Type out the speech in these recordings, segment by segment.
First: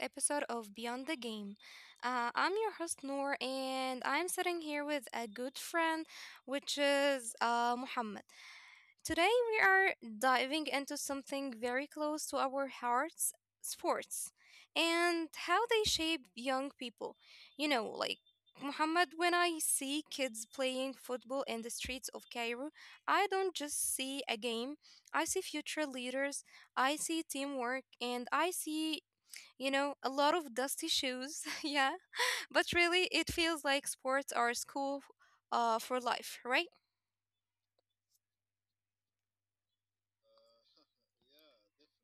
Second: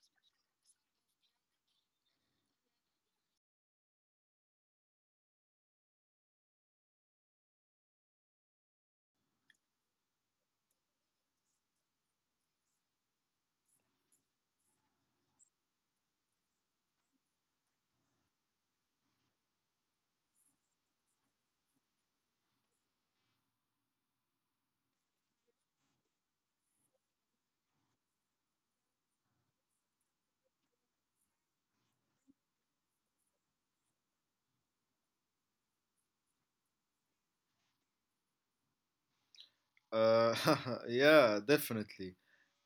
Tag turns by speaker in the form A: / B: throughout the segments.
A: episode of Beyond the Game. I'm your host Noor, and I'm sitting here with a good friend, which is Muhammad. Today, we are diving into something very close to our hearts sports and how they shape young people. You know, like Muhammad, when I see kids playing football in the streets of Cairo, I don't just see a game, I see future leaders, I see teamwork, and I see, a lot of dusty shoes. Yeah, but really, it feels like sports are school for life, right?
B: Uh, yeah, definitely.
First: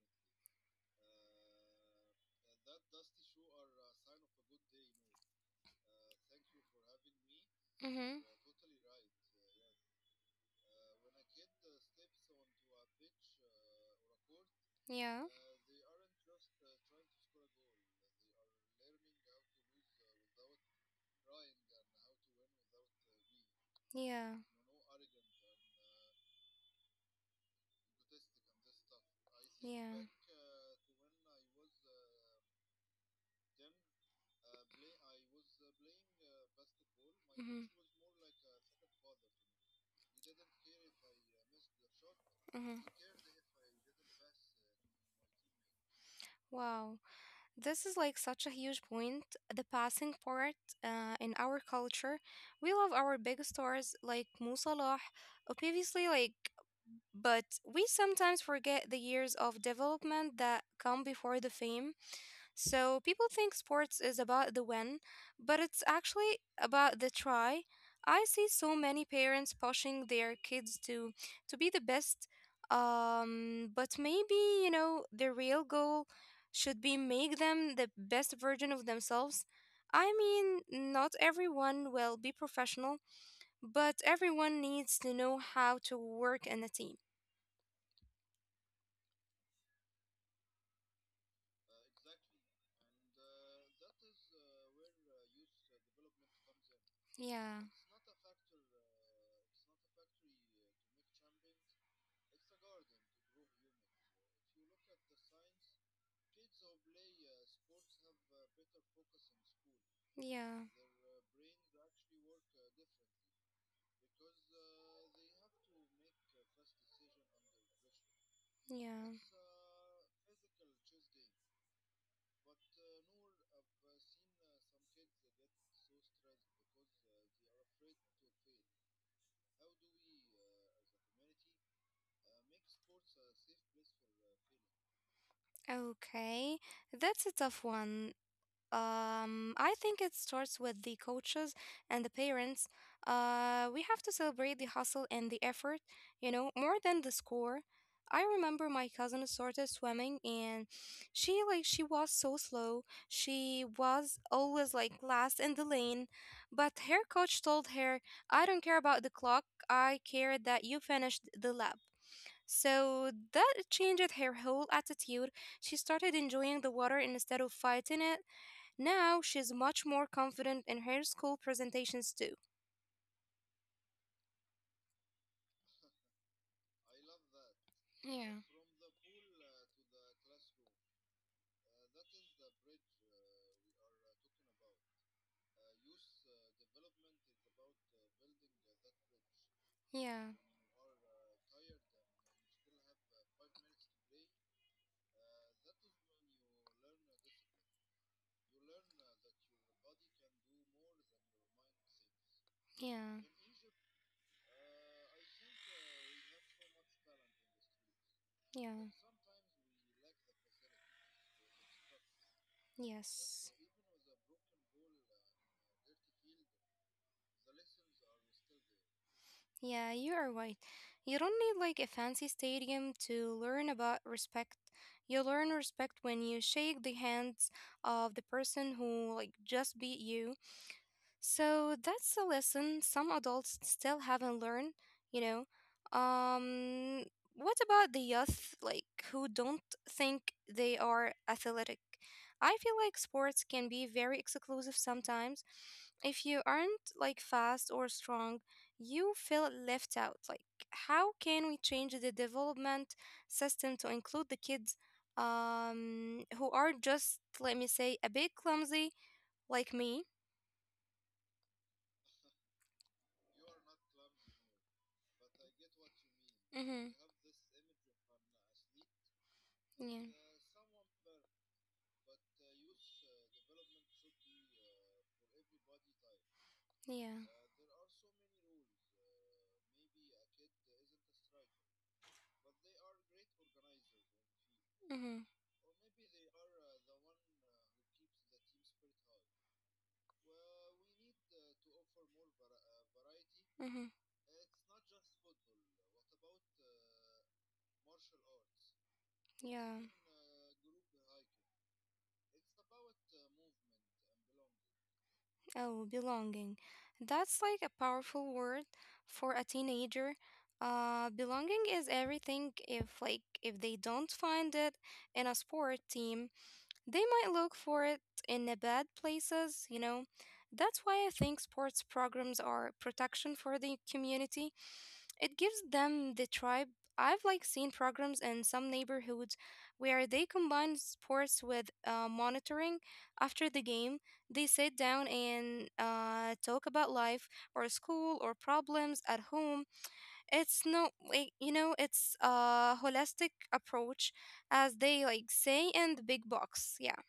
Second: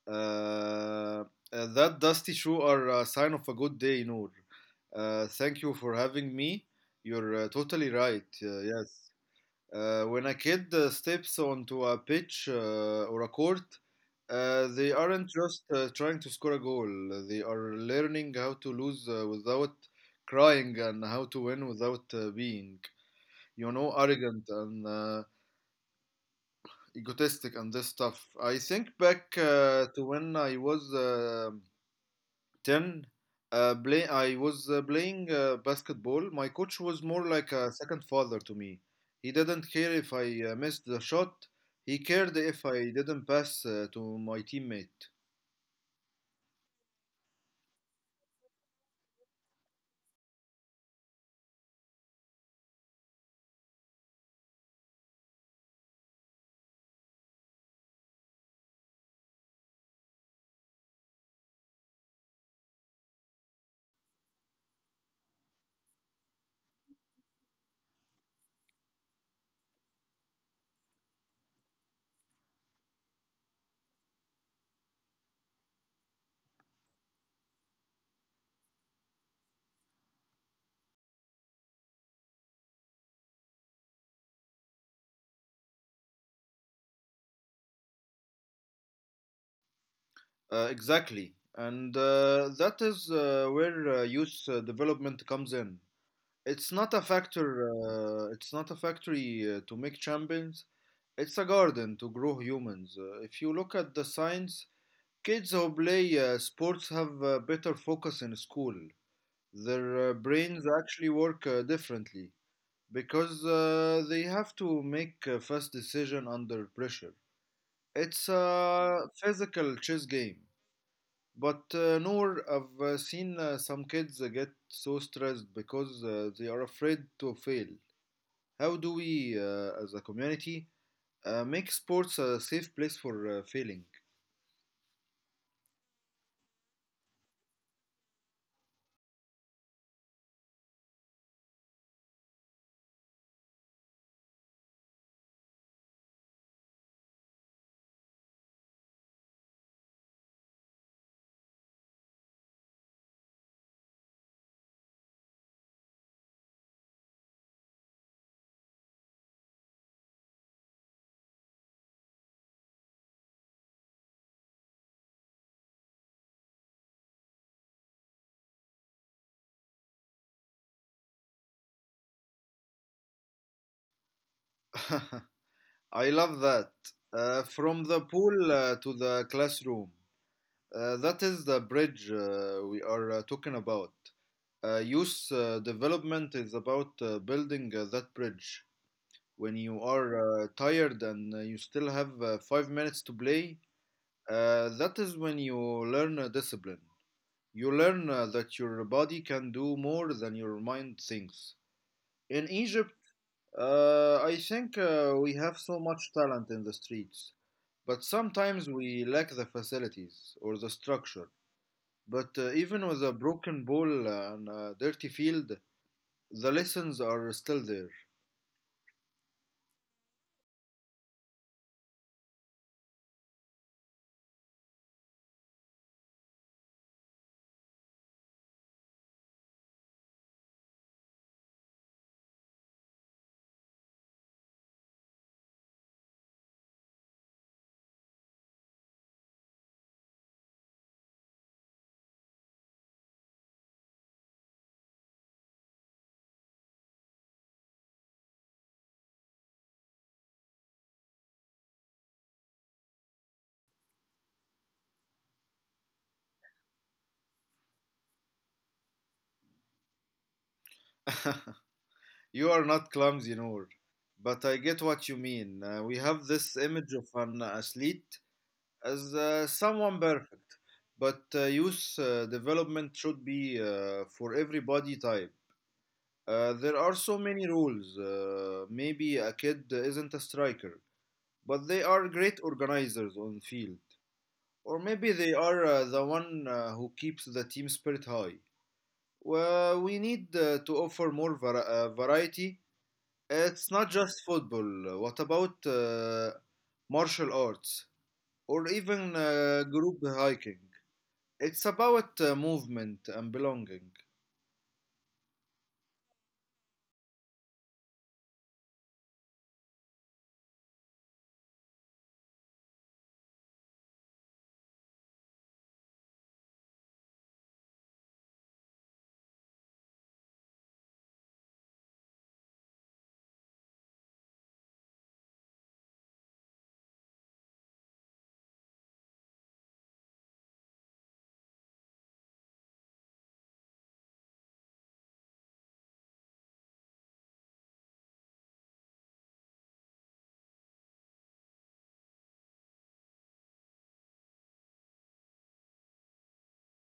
B: Uh, uh, that dusty shoe are a sign of a good day, Noor. Thank you for having me. You're totally
A: Mm hmm.
B: right. Yes. When a kid steps onto a pitch or a court, they
A: Yeah.
B: aren't just trying to score a goal. They are learning how to lose without crying and how to win without being,
A: Yeah.
B: arrogant and egotistic and this stuff. I think back
A: Yeah.
B: to when I was 10, I was playing basketball. My coach was more
A: Mhm.
B: like a second father to me. He didn't care if I missed the shot, he cared
A: Mhm.
B: if I didn't pass to my teammate.
A: Wow, this is like such a huge point. The passing part in our culture, we love our big stars like Mo Salah. Obviously, like but we sometimes forget the years of development that come before the fame. So people think sports is about the win, but it's actually about the try. I see so many parents pushing their kids to be the best. But maybe, you know, the real goal should be make them the best version of themselves. I mean, not everyone will be professional, but everyone needs to know how to work in a team.
B: Exactly. And that is where youth development comes in.
A: Yeah.
B: It's not a factory to make champions. It's a garden to grow humans. If you look at the science, kids who play sports have better focus in school. Their
A: Yeah,
B: brains actually work differently because they have to make a fast decision under pressure. It's
A: yeah.
B: a physical chess game. But Noor, I've seen some kids get so stressed because they are afraid to fail. How do we, as a community, make sports a safe place for failing?
A: Okay, that's a tough one. I think it starts with the coaches and the parents. We have to celebrate the hustle and the effort, you know, more than the score. I remember my cousin started swimming and she was so slow. She was always like last in the lane, but her coach told her, "I don't care about the clock. I care that you finished the lap." So that changed her whole attitude. She started enjoying the water instead of fighting it. Now she's much more confident in her school presentations too.
B: I love that. From the
A: Yeah.
B: pool to the classroom. That is the bridge we are talking about. Youth development is about building that bridge. When you are
A: Yeah,
B: tired and you still have 5 minutes to play, that is when you learn discipline. You learn that your body can do more than your mind thinks. In Egypt,
A: yeah,
B: I think we have so much talent in the streets, but
A: yeah,
B: sometimes we lack the facilities or the structure. But even with a
A: yes.
B: broken ball and a dirty field, the lessons are still there.
A: Yeah, you are right. You don't need like a fancy stadium to learn about respect. You learn respect when you shake the hands of the person who like just beat you. So that's a lesson some adults still haven't learned, you know. Um, what about the youth, like, who don't think they are athletic? I feel like sports can be very exclusive sometimes. If you aren't, like, fast or strong, you feel left out. Like, how can we change the development system to include the kids who are just, let me say, a bit clumsy, like me?
B: You are not clumsy, Noor. But I get what you mean. We have this
A: Mm-hmm.
B: image of an athlete as
A: Yeah.
B: someone perfect, but youth development should be for every body type. There
A: Yeah.
B: are so many rules. Maybe a kid isn't a striker, but they are great organizers on field. Or
A: Mhm.
B: maybe they are the one who keeps the team spirit high. Well, we need to offer more variety.
A: Mhm.
B: It's not just football. What about martial arts or even
A: Yeah.
B: group hiking? It's about movement and belonging.
A: Oh, belonging. That's like a powerful word for a teenager. Belonging is everything. If they don't find it in a sport team, they might look for it in the bad places. You know. That's why I think sports programs are protection for the community. It gives them the tribe. I've like seen programs in some neighborhoods where they combine sports with monitoring. After the game, they sit down and talk about life or school or problems at home. It's no, like, you know, it's a holistic approach, as they like say in the big box. Yeah.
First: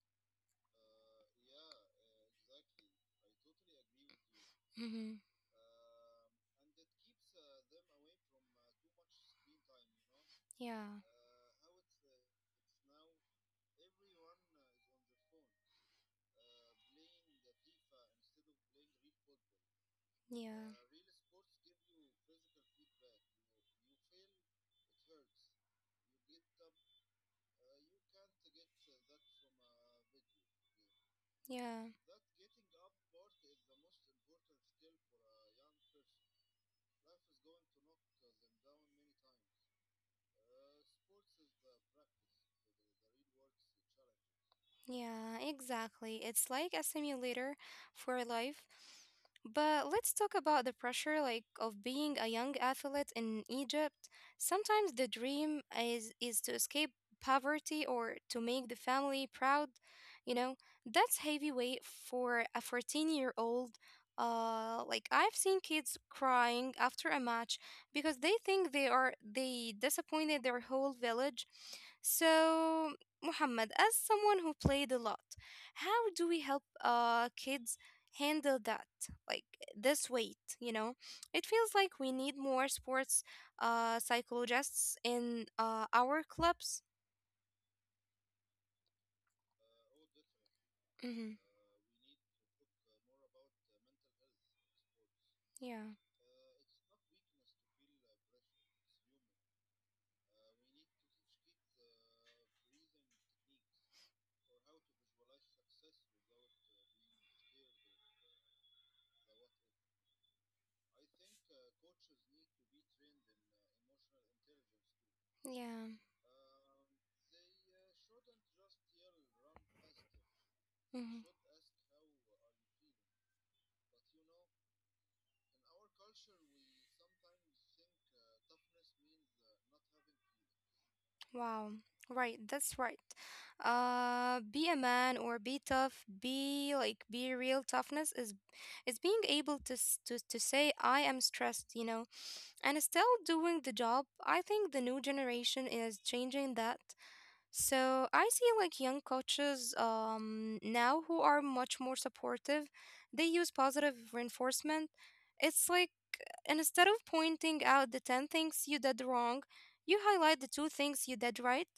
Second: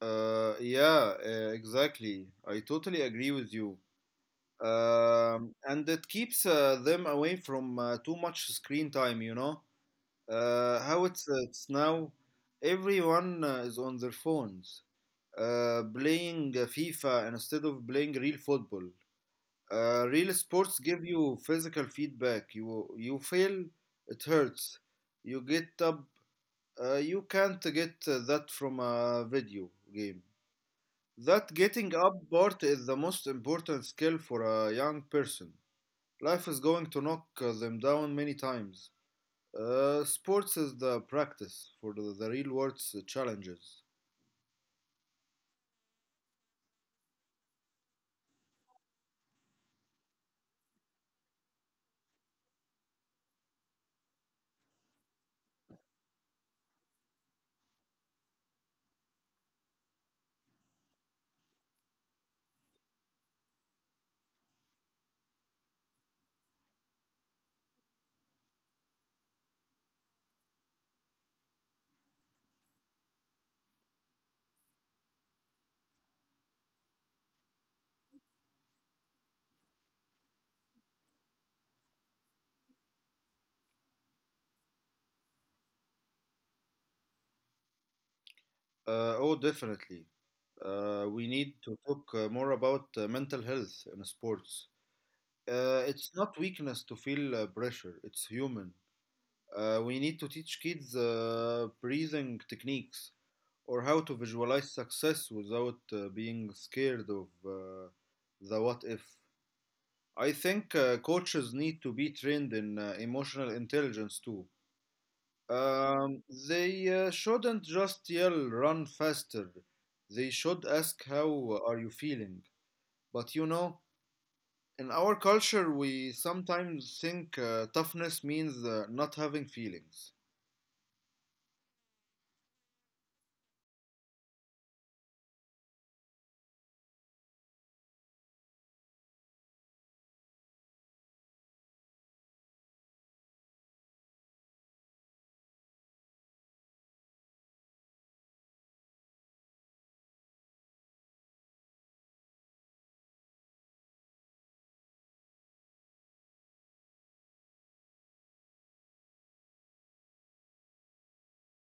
B: Yeah, exactly. I totally agree with you.
A: Hmm.
B: And it keeps them away from too much screen time you know
A: Yeah.
B: uh, It's now everyone is on their phones playing fifa instead of playing real football. Real
A: Yeah.
B: sports give you physical feedback, you feel it hurts, you get up. You can't get that from a video game. That
A: Yeah.
B: getting up part is the most important skill for a young person. Life is going to knock them down many times. Sports is the practice for the real world's challenges.
A: Yeah, exactly. It's like a simulator for life. But let's talk about the pressure like of being a young athlete in Egypt. Sometimes the dream is to escape poverty or to make the family proud, you know. That's heavy weight for a 14-year-old. Like I've seen kids crying after a match because they think they disappointed their whole village. So Muhammad, as someone who played a lot, how do we help kids handle that? Like this weight, you know? It feels like we need more sports psychologists in our clubs.
B: Oh, definitely. We
A: Hmm.
B: need to talk more about mental health in sports.
A: Yeah,
B: It's not weakness to feel pressure, it's human. We need to teach kids breathing techniques or how to visualize success without being scared of the what if. I think coaches need to be trained in emotional intelligence too.
A: yeah.
B: Um, they shouldn't just yell, run faster. They should ask,
A: Hmm.
B: how are you feeling? But you know, in our culture, we sometimes think toughness means not having feelings.
A: Wow. Right, that's right. Be a man or be tough. Be real. Toughness is being able to to say I am stressed. You know, and still doing the job. I think the new generation is changing that. So I see like young coaches now who are much more supportive. They use positive reinforcement. It's like and instead of pointing out the 10 things you did wrong, you highlight the two things you did right,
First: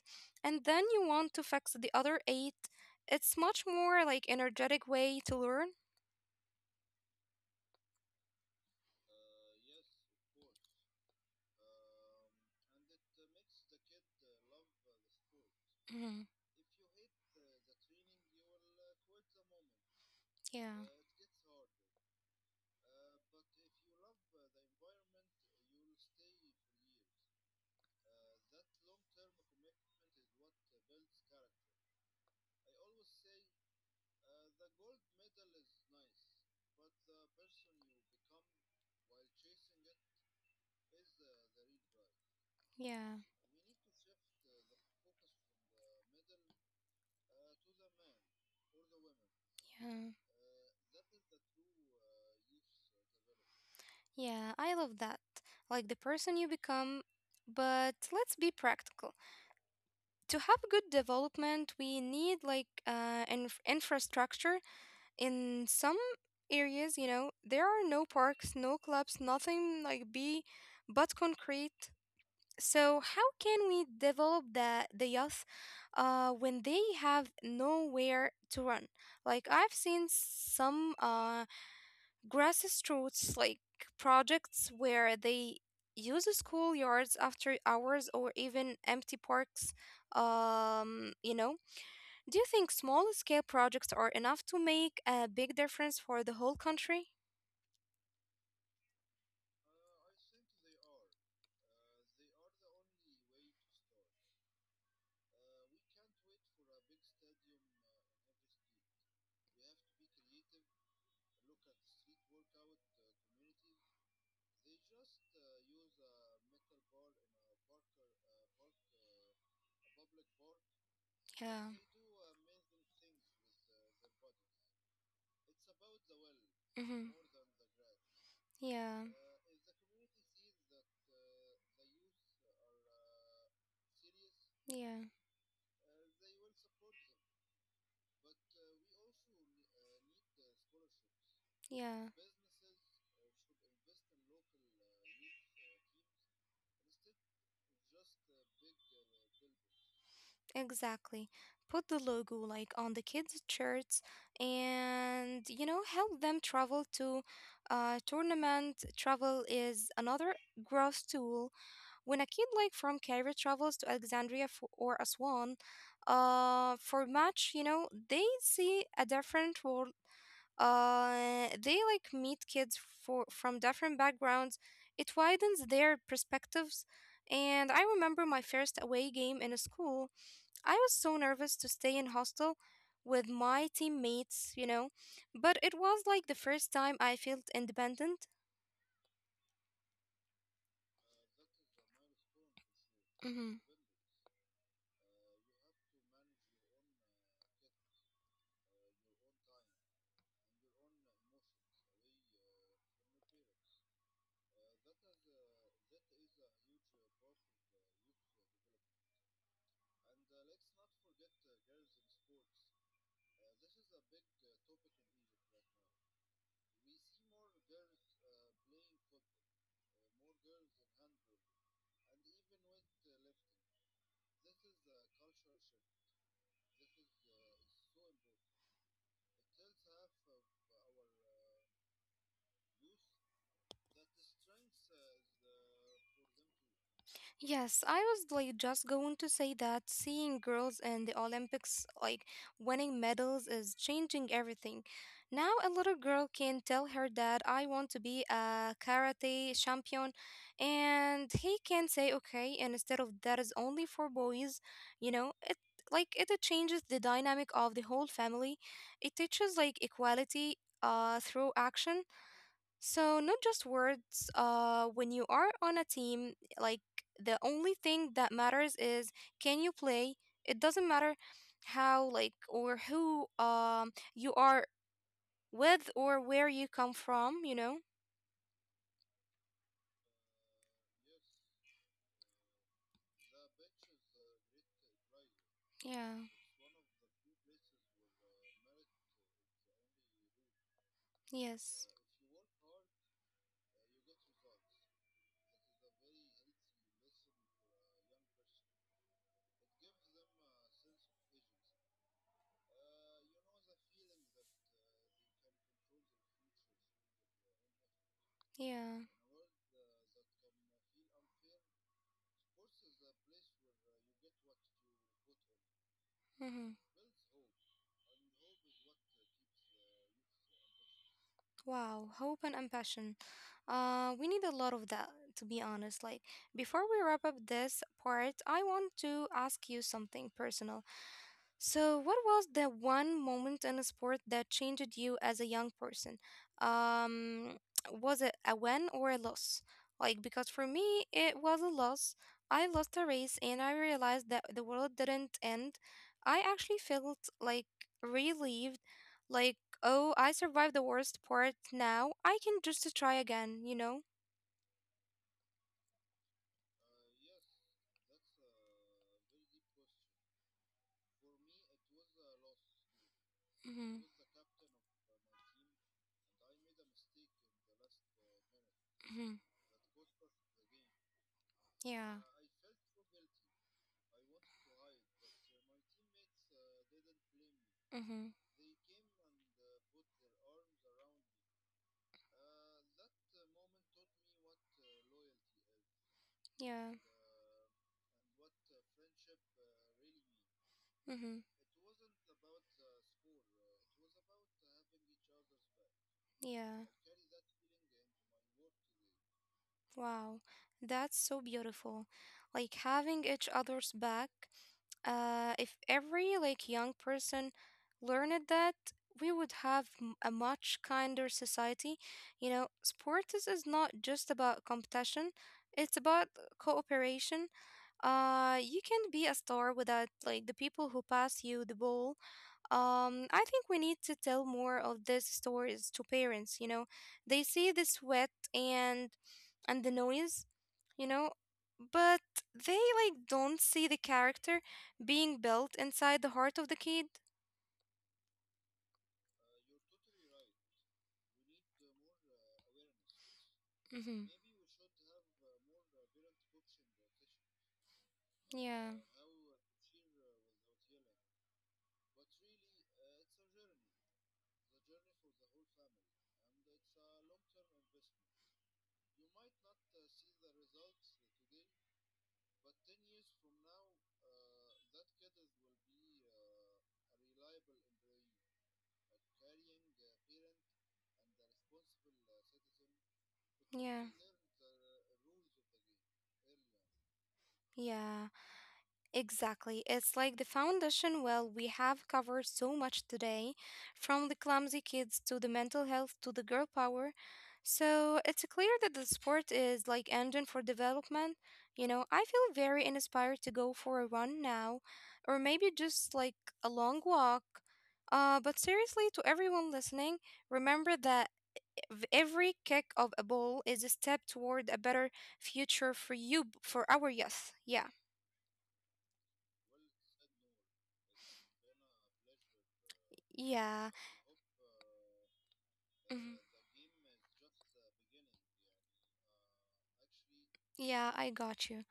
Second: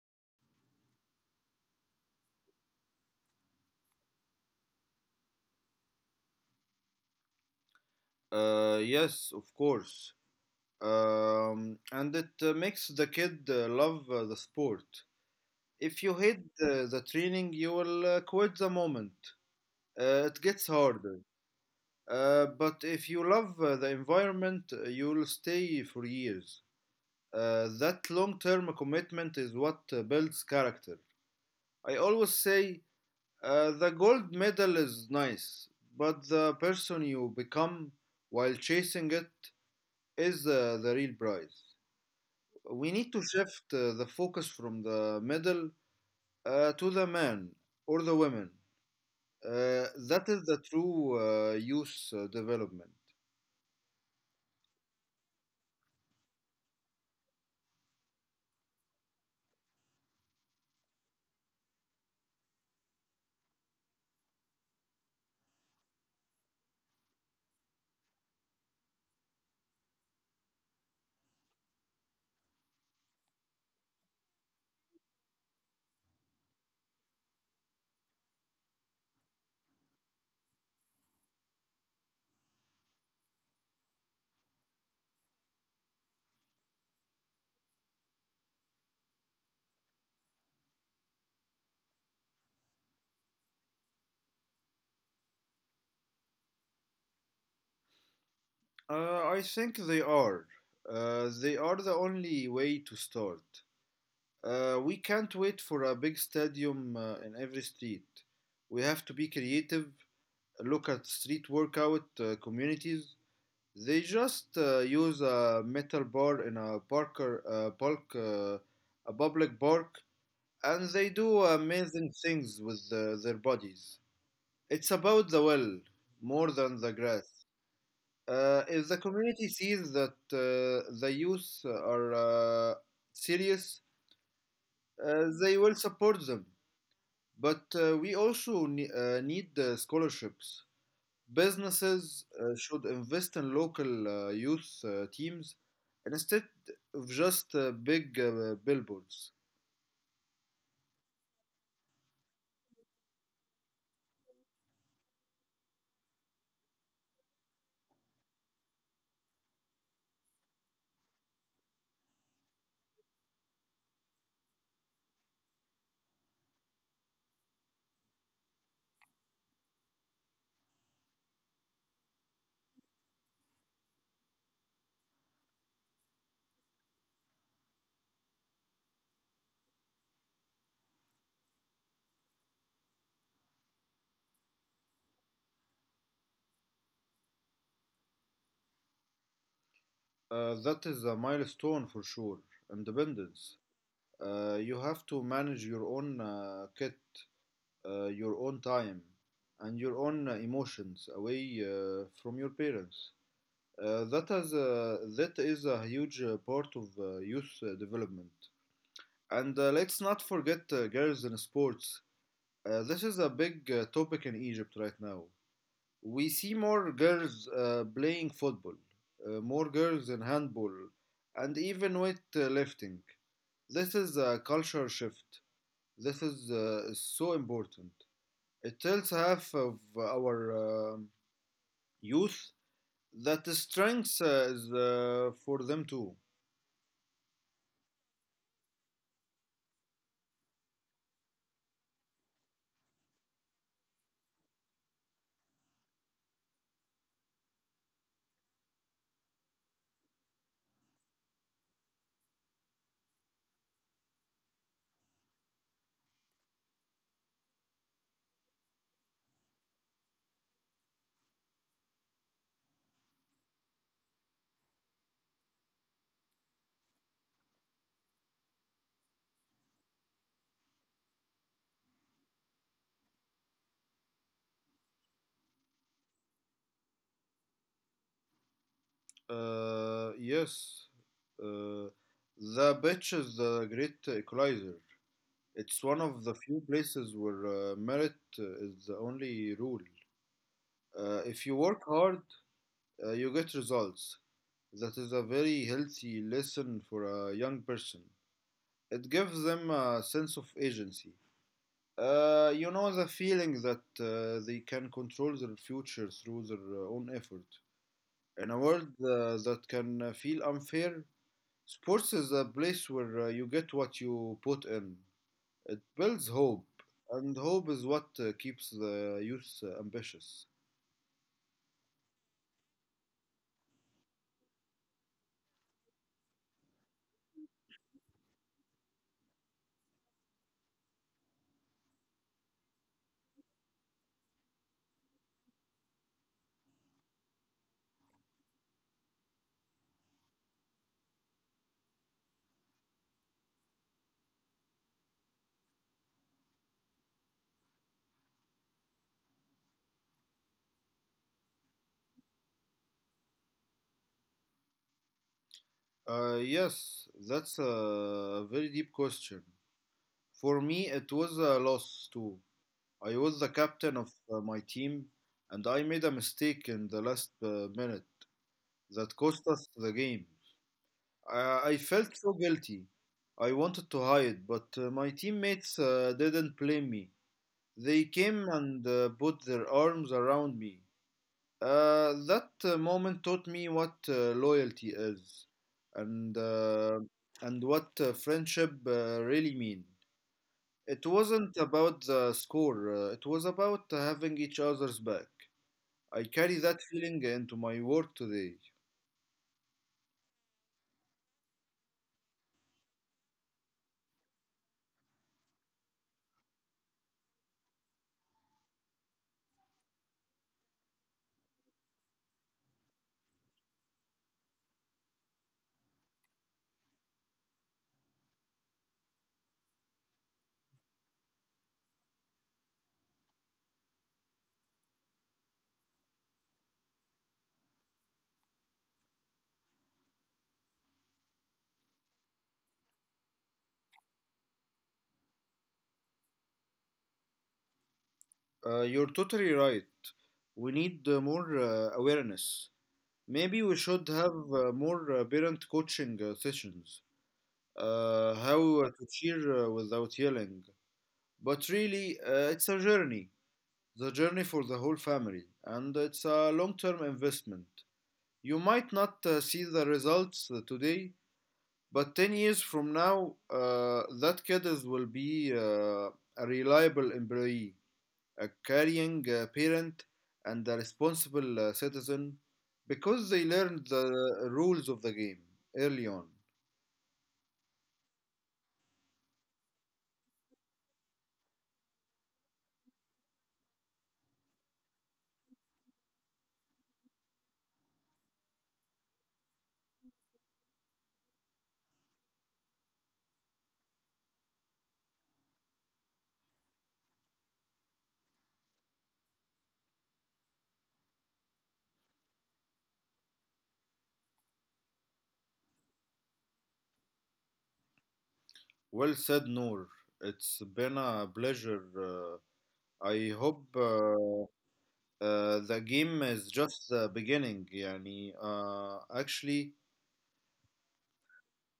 A: and then you want to fix the other eight. It's much more like energetic way to learn.
B: Yes, of course. And it makes the kid love the sport. If you
A: Mhm.
B: hate the training, you will quit the moment it gets
A: Yeah.
B: harder. But if you love the environment, you'll stay for years. That long term commitment is what builds character. I always say the gold medal is nice, but the person you become while chasing it is the real prize. We need
A: Yeah,
B: to shift the focus from the medal to the man or the woman.
A: yeah,
B: That is the true youth development.
A: yeah. I love that. Like the person you become. But let's be practical. To have good development, we need like an infrastructure. In some areas, you know, there are no parks, no clubs, nothing like be but concrete. So how can we develop the youth when they have nowhere to run? Like I've seen some grassroots like projects where they use schoolyards after hours or even empty parks, um, you know, do you think small scale projects are enough to make a big difference for the whole country?
B: I think they are. They are the only way to start. We can't wait for a big stadium in every street. We have to be creative, look at street workout communities. They just use a metal bar in a park, a public park, and they do
A: Yeah.
B: amazing things with their bodies. It's about the well more than the
A: Hmm.
B: grass. If
A: Yeah.
B: the community sees that the youth are serious,
A: Yeah.
B: they will support them. But we also need scholarships.
A: Yeah.
B: Businesses should invest in local youth teams instead of just big billboards.
A: Exactly. Put the logo like on the kids' shirts and you know help them travel to tournament. Travel is another growth tool. When a kid like from Cairo travels to Alexandria f or Aswan for match, you know, they see a different world. They like meet kids for from different backgrounds. It widens their perspectives. And I remember my first away game in a school. I was so nervous to stay in hostel with my teammates, you know, but it was like the first time I felt independent.
B: That is a milestone for sure.
A: Mhm.
B: Independence. You have to manage your own kit, your own time and your own emotions away from your parents. That is a huge part of youth development. And let's not forget girls in sports. This is a big topic in Egypt right now. We see more girls playing football, more girls in handball, and even weightlifting. This is a culture shift. This is so important. It tells half of our youth that the strength is for them too.
A: Yes, I was like just going to say that seeing girls in the Olympics like winning medals is changing everything. Now a little girl can tell her dad, I want to be a karate champion, and he can say okay, and instead of that is only for boys, you know, it like it changes the dynamic of the whole family. It teaches like equality through action so, not just words, when you are on a team, like the only thing that matters is can you play? It doesn't matter how, like, or who you are with or where you come from, you know?
B: Uh, yes, uh, the beach is the great equalizer. It's one
A: Yeah,
B: of the few places where merit is the only rule. If you work
A: yes,
B: hard, you get results. That is a very healthy lesson for a young person. It gives them a sense of agency. You know the feeling that they can control their future through their own effort. In a world
A: yeah.
B: that can feel unfair, sports is a place where you get what you put in. It builds
A: Mm-hmm.
B: hope, and hope is what keeps the youth ambitious.
A: Wow, hope and compassion. We need a lot of that, to be honest. Like, before we wrap up this part, I want to ask you something personal. So, what was the one moment in a sport that changed you as a young person? Um, was it a win or a loss? Like, because for me, it was a loss. I lost a race and I realized that the world didn't end. I actually felt like relieved, like, oh, I survived the worst part now. I can just try again, you know?
B: Yes, that's a very deep question. For me, it was a loss too. I was the
A: Mm-hmm.
B: captain of my team, and I made a mistake in the last minute that
A: Mm-hmm.
B: cost us the game. I
A: Yeah.
B: felt so guilty. I wanted to hide, but my teammates didn't blame me. They
A: Mm-hmm.
B: came and put their arms around me. That moment taught me what loyalty is and,
A: Yeah.
B: uh, and what friendship really mean. It
A: Mm-hmm.
B: wasn't about the score, it was about having each other's back. I carry that
A: Yeah.
B: feeling into my work today.
A: Wow, that's so beautiful. Like having each other's back. If every like young person learned that, we would have a much kinder society. You know, sport is not just about competition; it's about cooperation. You can be a star without like the people who pass you the ball. I think we need to tell more of these stories to parents. You know, they see the sweat and the noise, you know, but they like don't see the character being built inside the heart of the kid.
B: You're totally right. We need more awareness. Maybe we should
A: Mm-hmm.
B: have more parent coaching sessions. How
A: Yeah.
B: to cheer without yelling. But really, it's a journey. The journey for the whole family. And it's a long term investment. You might not see the results today, but 10 years from now, that kid will be a reliable employee, a caring parent, and a responsible citizen because they learned
A: Yeah.
B: the rules of the game early on.
A: Yeah. Exactly. It's like the foundation. Well, we have covered so much today, from the clumsy kids to the mental health to the girl power. So it's clear that the sport is like engine for development. You know, I feel very inspired to go for a run now, or maybe just like a long walk. But seriously, to everyone listening, remember that every kick of a ball is a step toward a better future for you, for our youth. Yeah.
B: Well said, Noor. It's been a pleasure. Uh, I hope
A: Yeah.
B: uh, uh, the game
A: Mhm.
B: is just the beginning. يعني, actually,
A: Yeah, I got you.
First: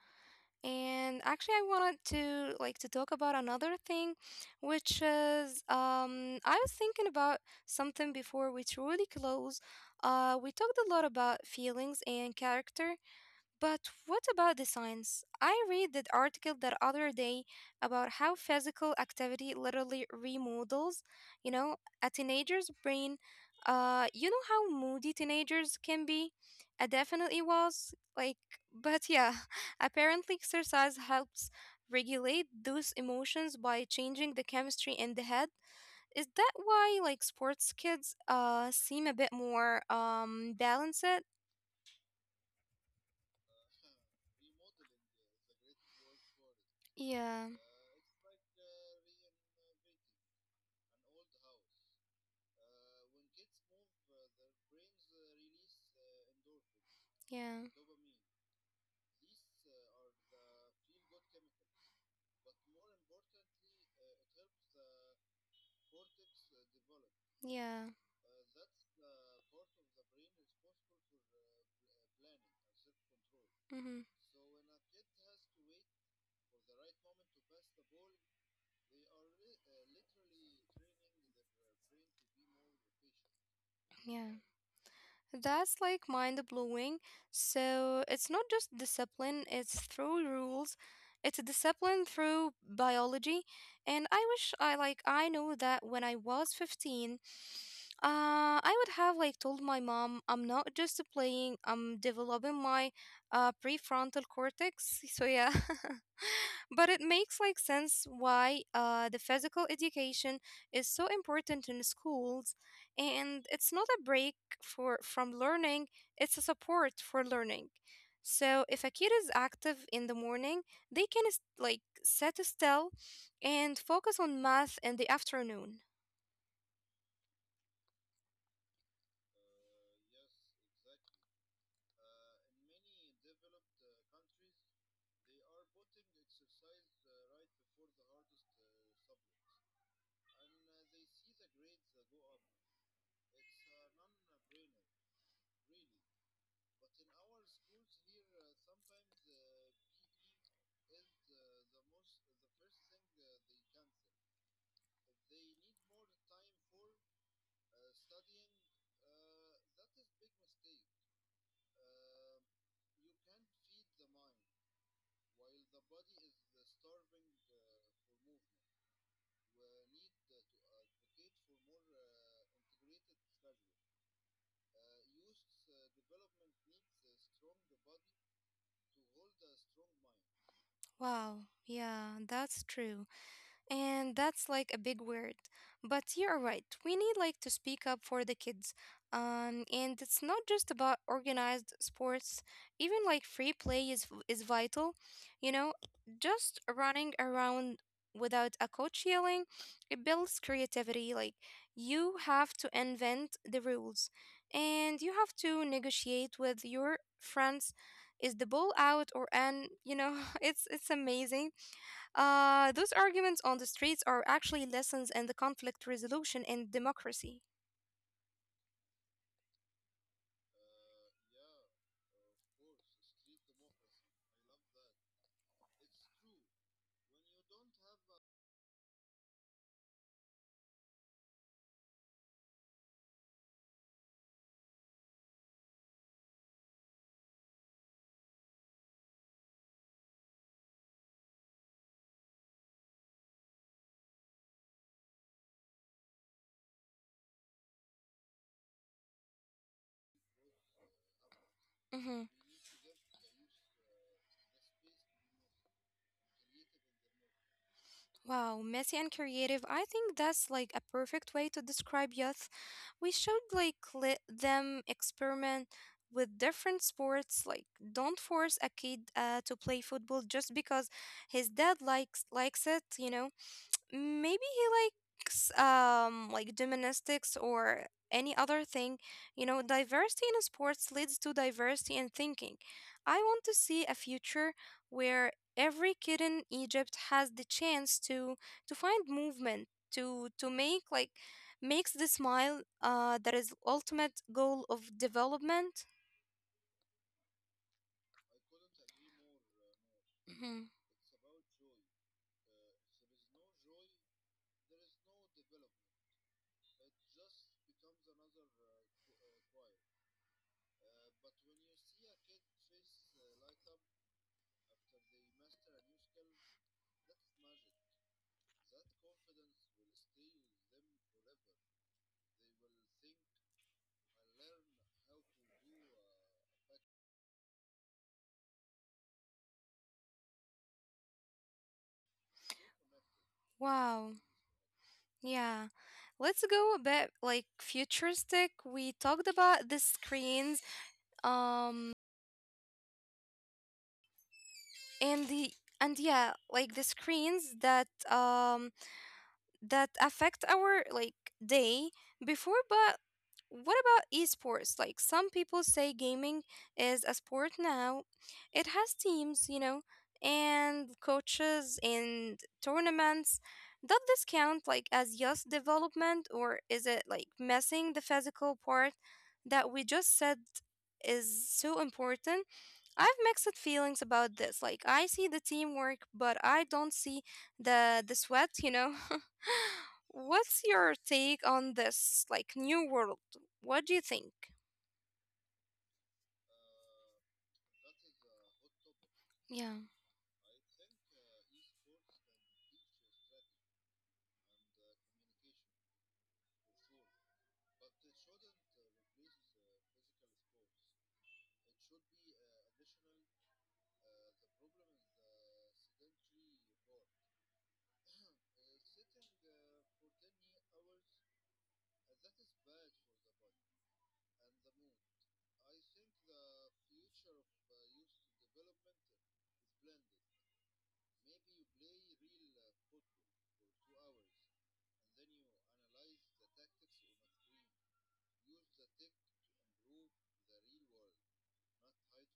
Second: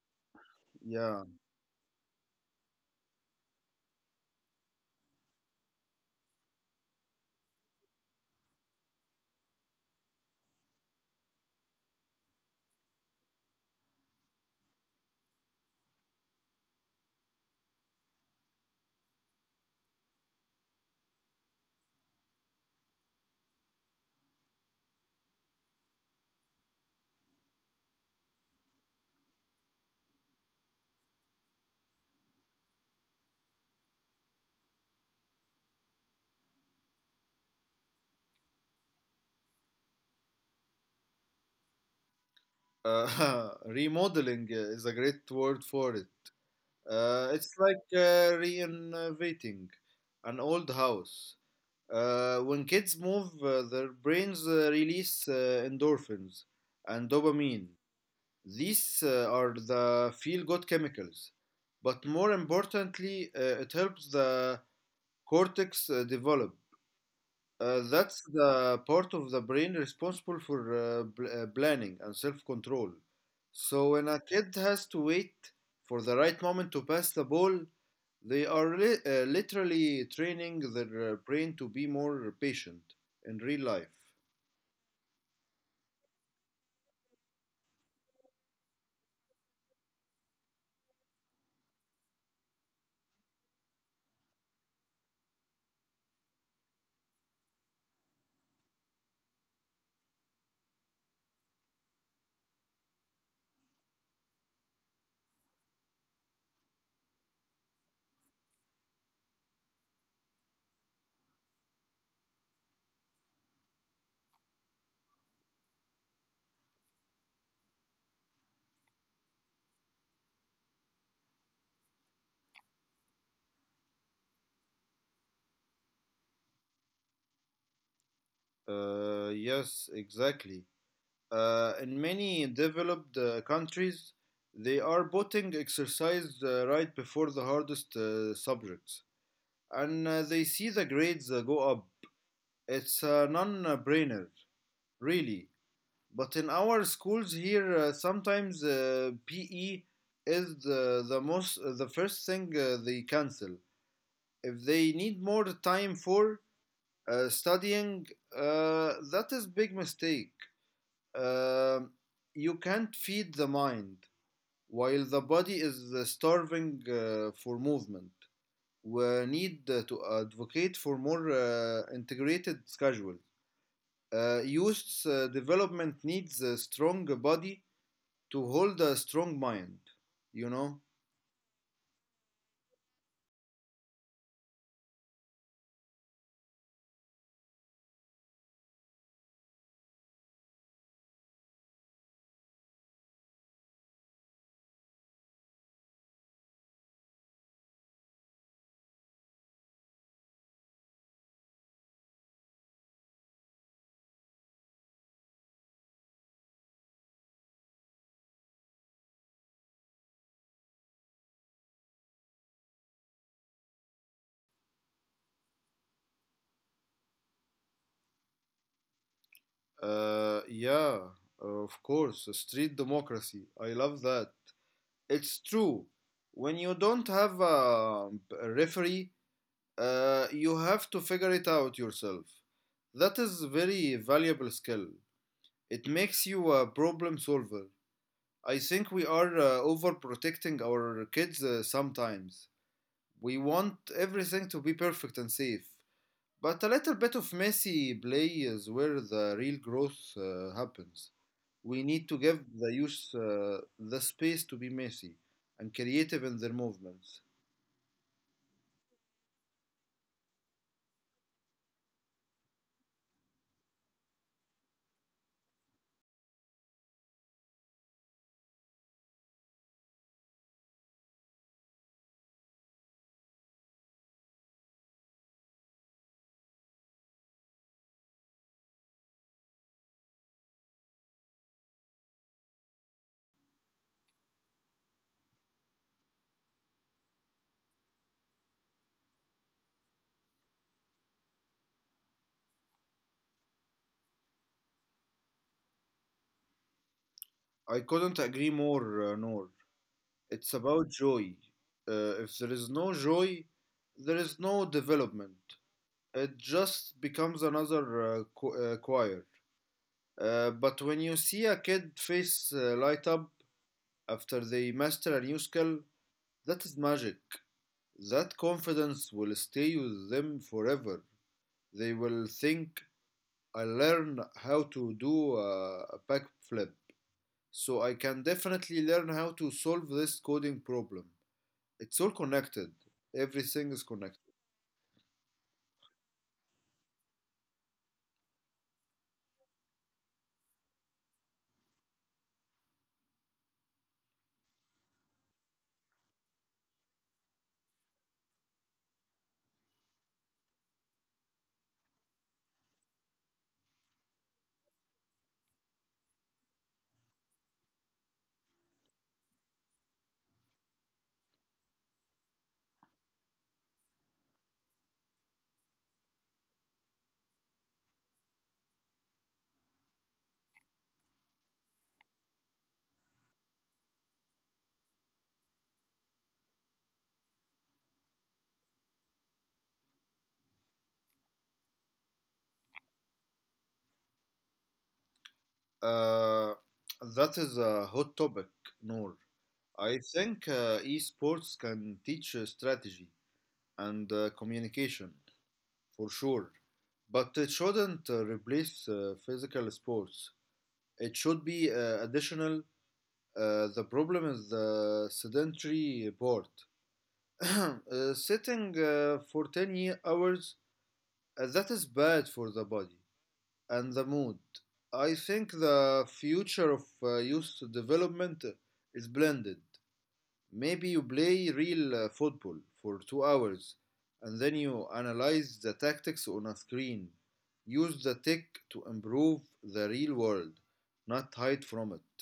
A: And
B: yeah,
A: actually, I wanted to talk about another thing, which is I was thinking about something before we truly close. We talked a lot about feelings and character, but what about the science? I read that article the other day about how physical activity literally remodels, you know, a teenager's brain. You know how moody teenagers can be? I definitely was. Like, but yeah, apparently exercise helps regulate those emotions by changing the chemistry in the head. Is that why like sports kids seem a bit more balanced?
B: remodeling is a great word for it.
A: Yeah,
B: It's like renovating an old house. When kids move, their brains release endorphins and dopamine.
A: yeah,
B: These are the feel good chemicals. But more importantly, it helps the cortex develop.
A: yeah.
B: That's the part of the brain responsible for planning and self control. So when
A: Mm-hmm.
B: a kid has to wait for the right moment to pass the ball, they are literally training their brain to be more patient in real life.
A: Yeah, that's like mind blowing. So it's not just discipline, it's through rules. It's a discipline through biology. And I wish I knew that when I was 15, I would have like told my mom I'm not just playing, I'm developing my prefrontal cortex. So yeah. But it makes like sense why the physical education is so important in schools, and it's not a break for from learning; it's a support for learning. So if a kid is active in the morning, they can sit still and focus on math in the afternoon.
B: Yes, exactly. In many developed countries, they are putting exercise right before the hardest subjects, and they see the grades go up. It's a non-brainer, really. But in our schools here, sometimes PE is the first thing they cancel if they need more time for studying. That is big mistake. Uh, you can't feed the mind while the body is starving for movement. We need to advocate for more integrated schedule. Youth's development needs a strong body to hold a strong mind. You know.
A: Wow, yeah, that's true. And that's like a big word. But you're right. We need to speak up for the kids. And it's not just about organized sports. Even like free play is vital. You know, just running around without a coach yelling, it builds creativity. Like you have to invent the rules, and you have to negotiate with your friends. Is the ball out or in? It's amazing those arguments on the streets are actually lessons in the conflict resolution and democracy.
B: Yeah, of course, street democracy. I love that. It's true. When you don't have a referee, you have to figure it out yourself. That is a very valuable skill. It makes you a problem solver. I think we are overprotecting our kids sometimes. We want everything to be perfect and safe. But a little bit of messy play is where the real growth happens. We need to
A: Hmm.
B: give the youth the space to be messy and creative in their movements.
A: Wow, messy and creative. I think that's like a perfect way to describe youth. We should let them experiment with different sports. Like, don't force a kid to play football just because his dad likes it. You know. Maybe he likes gymnastics or any other thing, you know, diversity in sports leads to diversity in thinking. I want to see a future where every kid in Egypt has the chance to find movement to make like makes the smile, that is ultimate goal of development.
B: I couldn't agree more, Noor. It's
A: Mhm.
B: about joy. If there is no joy, there is no development. It just becomes another choir. But when you see a kid face light up after they master a new skill, that is magic. That confidence will stay with them forever. They will think, I learned how to do a backflip, so I can definitely learn how to solve this coding problem. It's all connected. Everything is
A: Wow.
B: connected.
A: Yeah. Let's go a bit like futuristic. We talked about the screens, um and the and yeah, like the screens that that affect our like day before, but what about esports? Like some people say gaming is a sport now. It has teams, you know, and coaches and tournaments. Does this count like as youth development, or is it like missing the physical part that we just said is so important? I have mixed feelings about this. Like I see the teamwork, but I don't see the sweat, you know. What's your take on this like new world? What do you think?
B: Uh, that is a hot topic, Noor.
A: Yeah.
B: I think esports can teach strategy and communication for sure, but it shouldn't replace physical sports. It should be additional. The problem is the sedentary part. Sitting for 10 hours, that is bad for the body and the mood. I think the future of youth development is blended. Maybe you play real football for 2 hours and then you analyze the tactics on a screen. Use the tech to improve the real world, not hide from it.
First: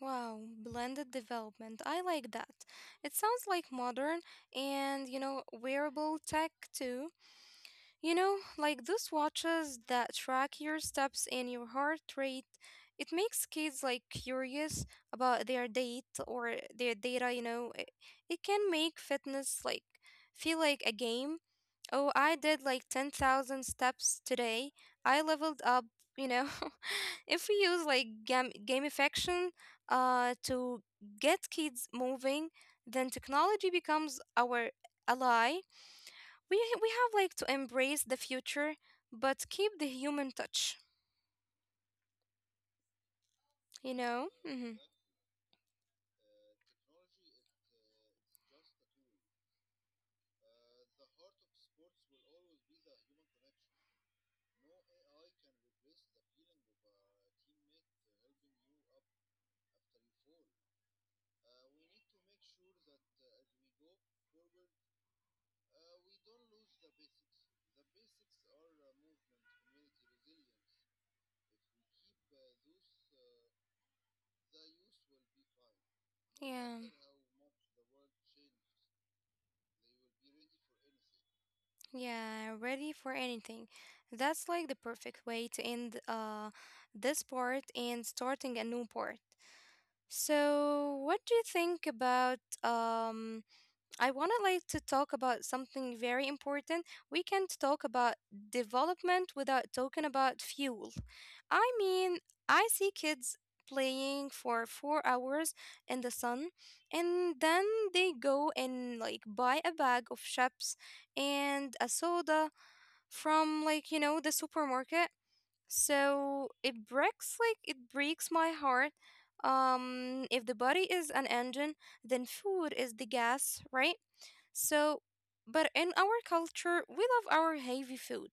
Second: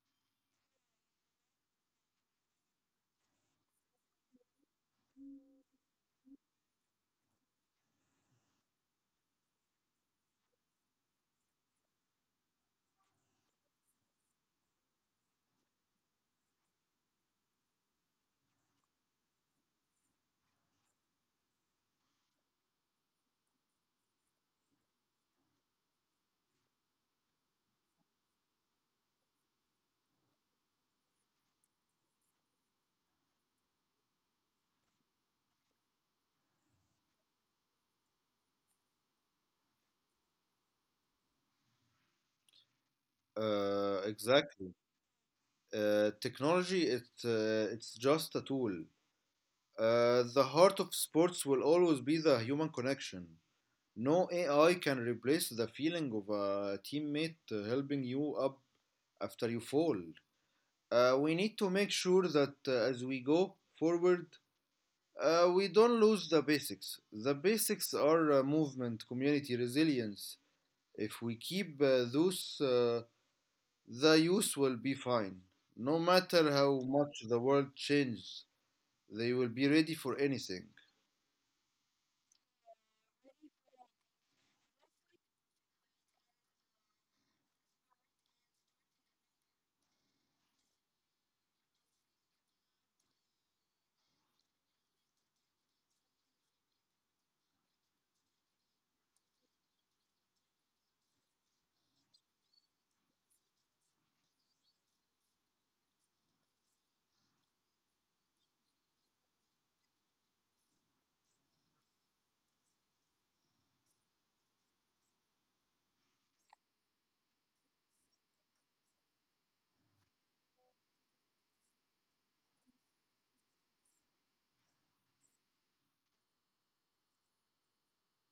A: Wow, blended development. I like that. It sounds like modern and, you know, wearable tech too. You know, like those watches that track your steps and your heart rate, it makes kids like curious about their date or their data, you know. It can make fitness like feel like a game. Oh, I did like 10,000 steps today. I leveled up, you know. If we use like gamification to get kids moving, then technology becomes our ally. We have to embrace the future but keep the human touch, you know.
B: Exactly.
A: Hmm.
B: Technology, it's just a tool. The heart of sports will always be the human connection. No AI can replace the feeling of a teammate helping you up after you fall. We need to make sure that as we go forward, we don't lose the basics. The basics are movement, community, resilience. If we keep those, the youth will be fine. No matter how
A: Yeah.
B: much the world changes, they will be ready for anything.
A: Yeah, ready for anything. That's like the perfect way to end this part and starting a new part. So what do you think about I want to talk about something very important. We can't talk about development without talking about fuel. I mean, I see kids playing for 4 hours in the sun and then they go and like buy a bag of chips and a soda from, like, you know, the supermarket. So it breaks my heart. If the body is an engine, then food is the gas, right? So, but in our culture, we love our heavy food.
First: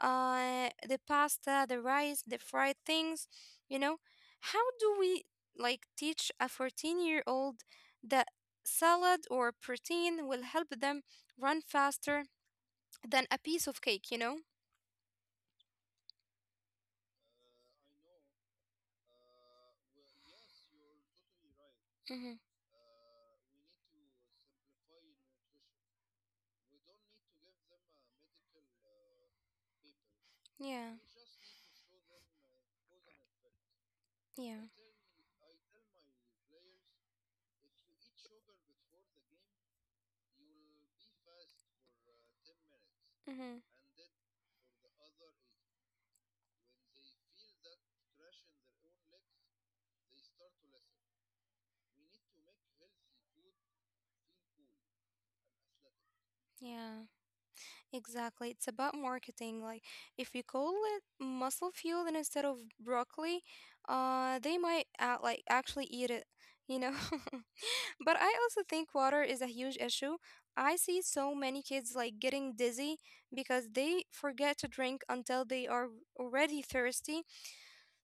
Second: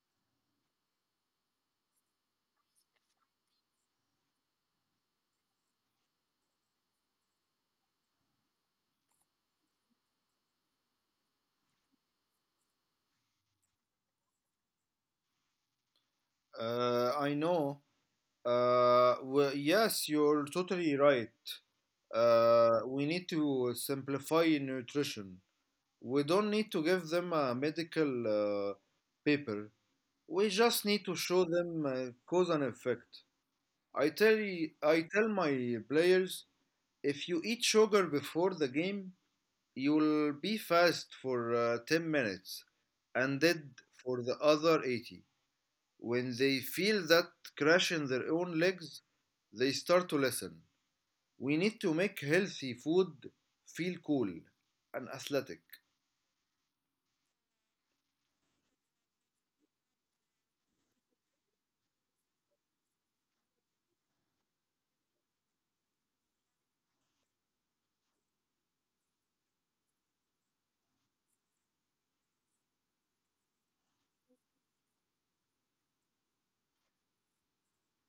A: The pasta, the rice, the fried things, you know. How do we like teach a 14-year-old that salad or protein will help them run faster than a piece of cake, you know?
B: I know. Yes, you're totally right.
A: Mm-hmm.
B: We need to simplify nutrition. We don't need to give them a medical paper. We just
A: Yeah,
B: need to show them cause and effect. I tell
A: yeah.
B: y- I tell my players, if you eat sugar before the game, you'll be fast for 10 minutes and
A: Mm-hmm.
B: dead for the other 80. When they feel that crash in their own legs, they start to listen. We need to make healthy food feel cool and athletic.
A: Yeah. Exactly. It's about marketing. Like if you call it muscle fuel and instead of broccoli, they might like actually eat it, you know. But I also think water is a huge issue. I see so many kids like getting dizzy because they forget to drink until they are already thirsty.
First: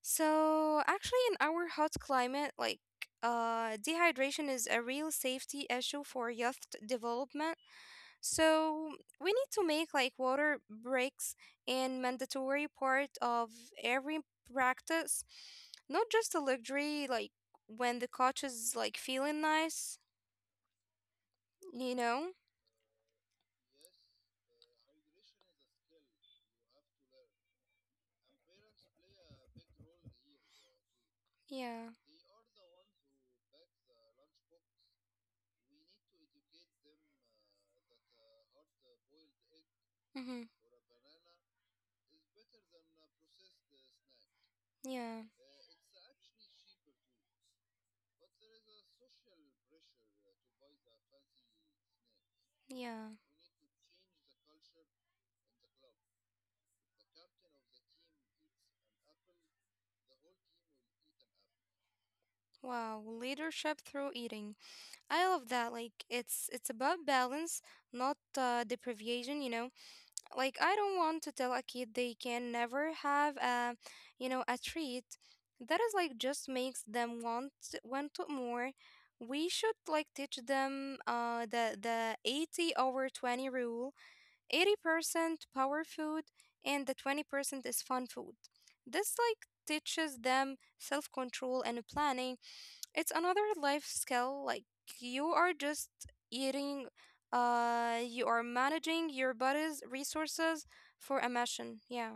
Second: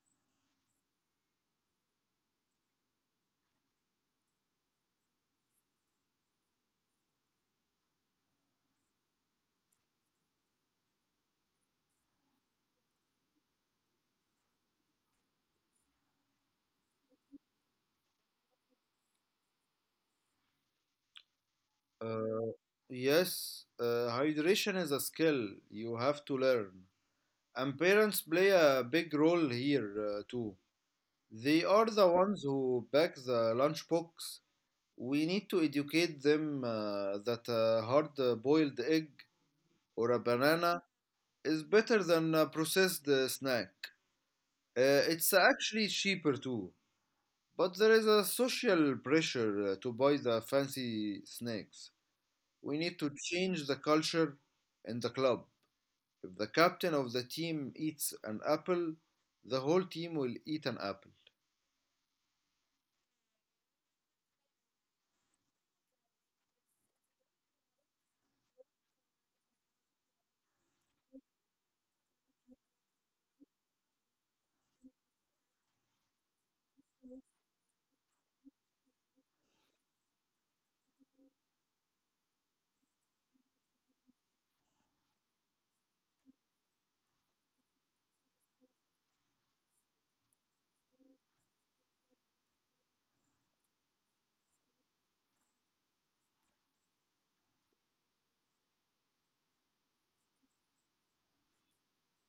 A: So actually in our hot climate, like dehydration is a real safety issue for youth development. So we need to make like water breaks and mandatory part of every practice, not just a luxury like when the coach is like feeling nice, you know?
B: Uh, yes, hydration is a skill you have to learn. And parents play a big role here too. They are
A: Yeah.
B: the ones who pack the lunchbox. We need to educate them that a hard boiled egg or a
A: Mm-hmm.
B: banana is better than a processed snack.
A: Yeah.
B: It's actually cheaper too, but there is a social pressure to buy the fancy snacks. We need to
A: Yeah.
B: change the culture in the club. If the captain of the team eats an apple, the whole team will eat an apple.
A: Wow, leadership through eating. I love that. Like it's about balance, not deprivation, you know. Like I don't want to tell a kid they can never have a, you know, a treat. That is like just makes them want it more. We should like teach them the 80 over 20 rule. 80% power food and the 20% is fun food. This like teaches them self-control and planning, it's another life skill. Like you are just eating, you are managing your body's resources for a mission. Yeah.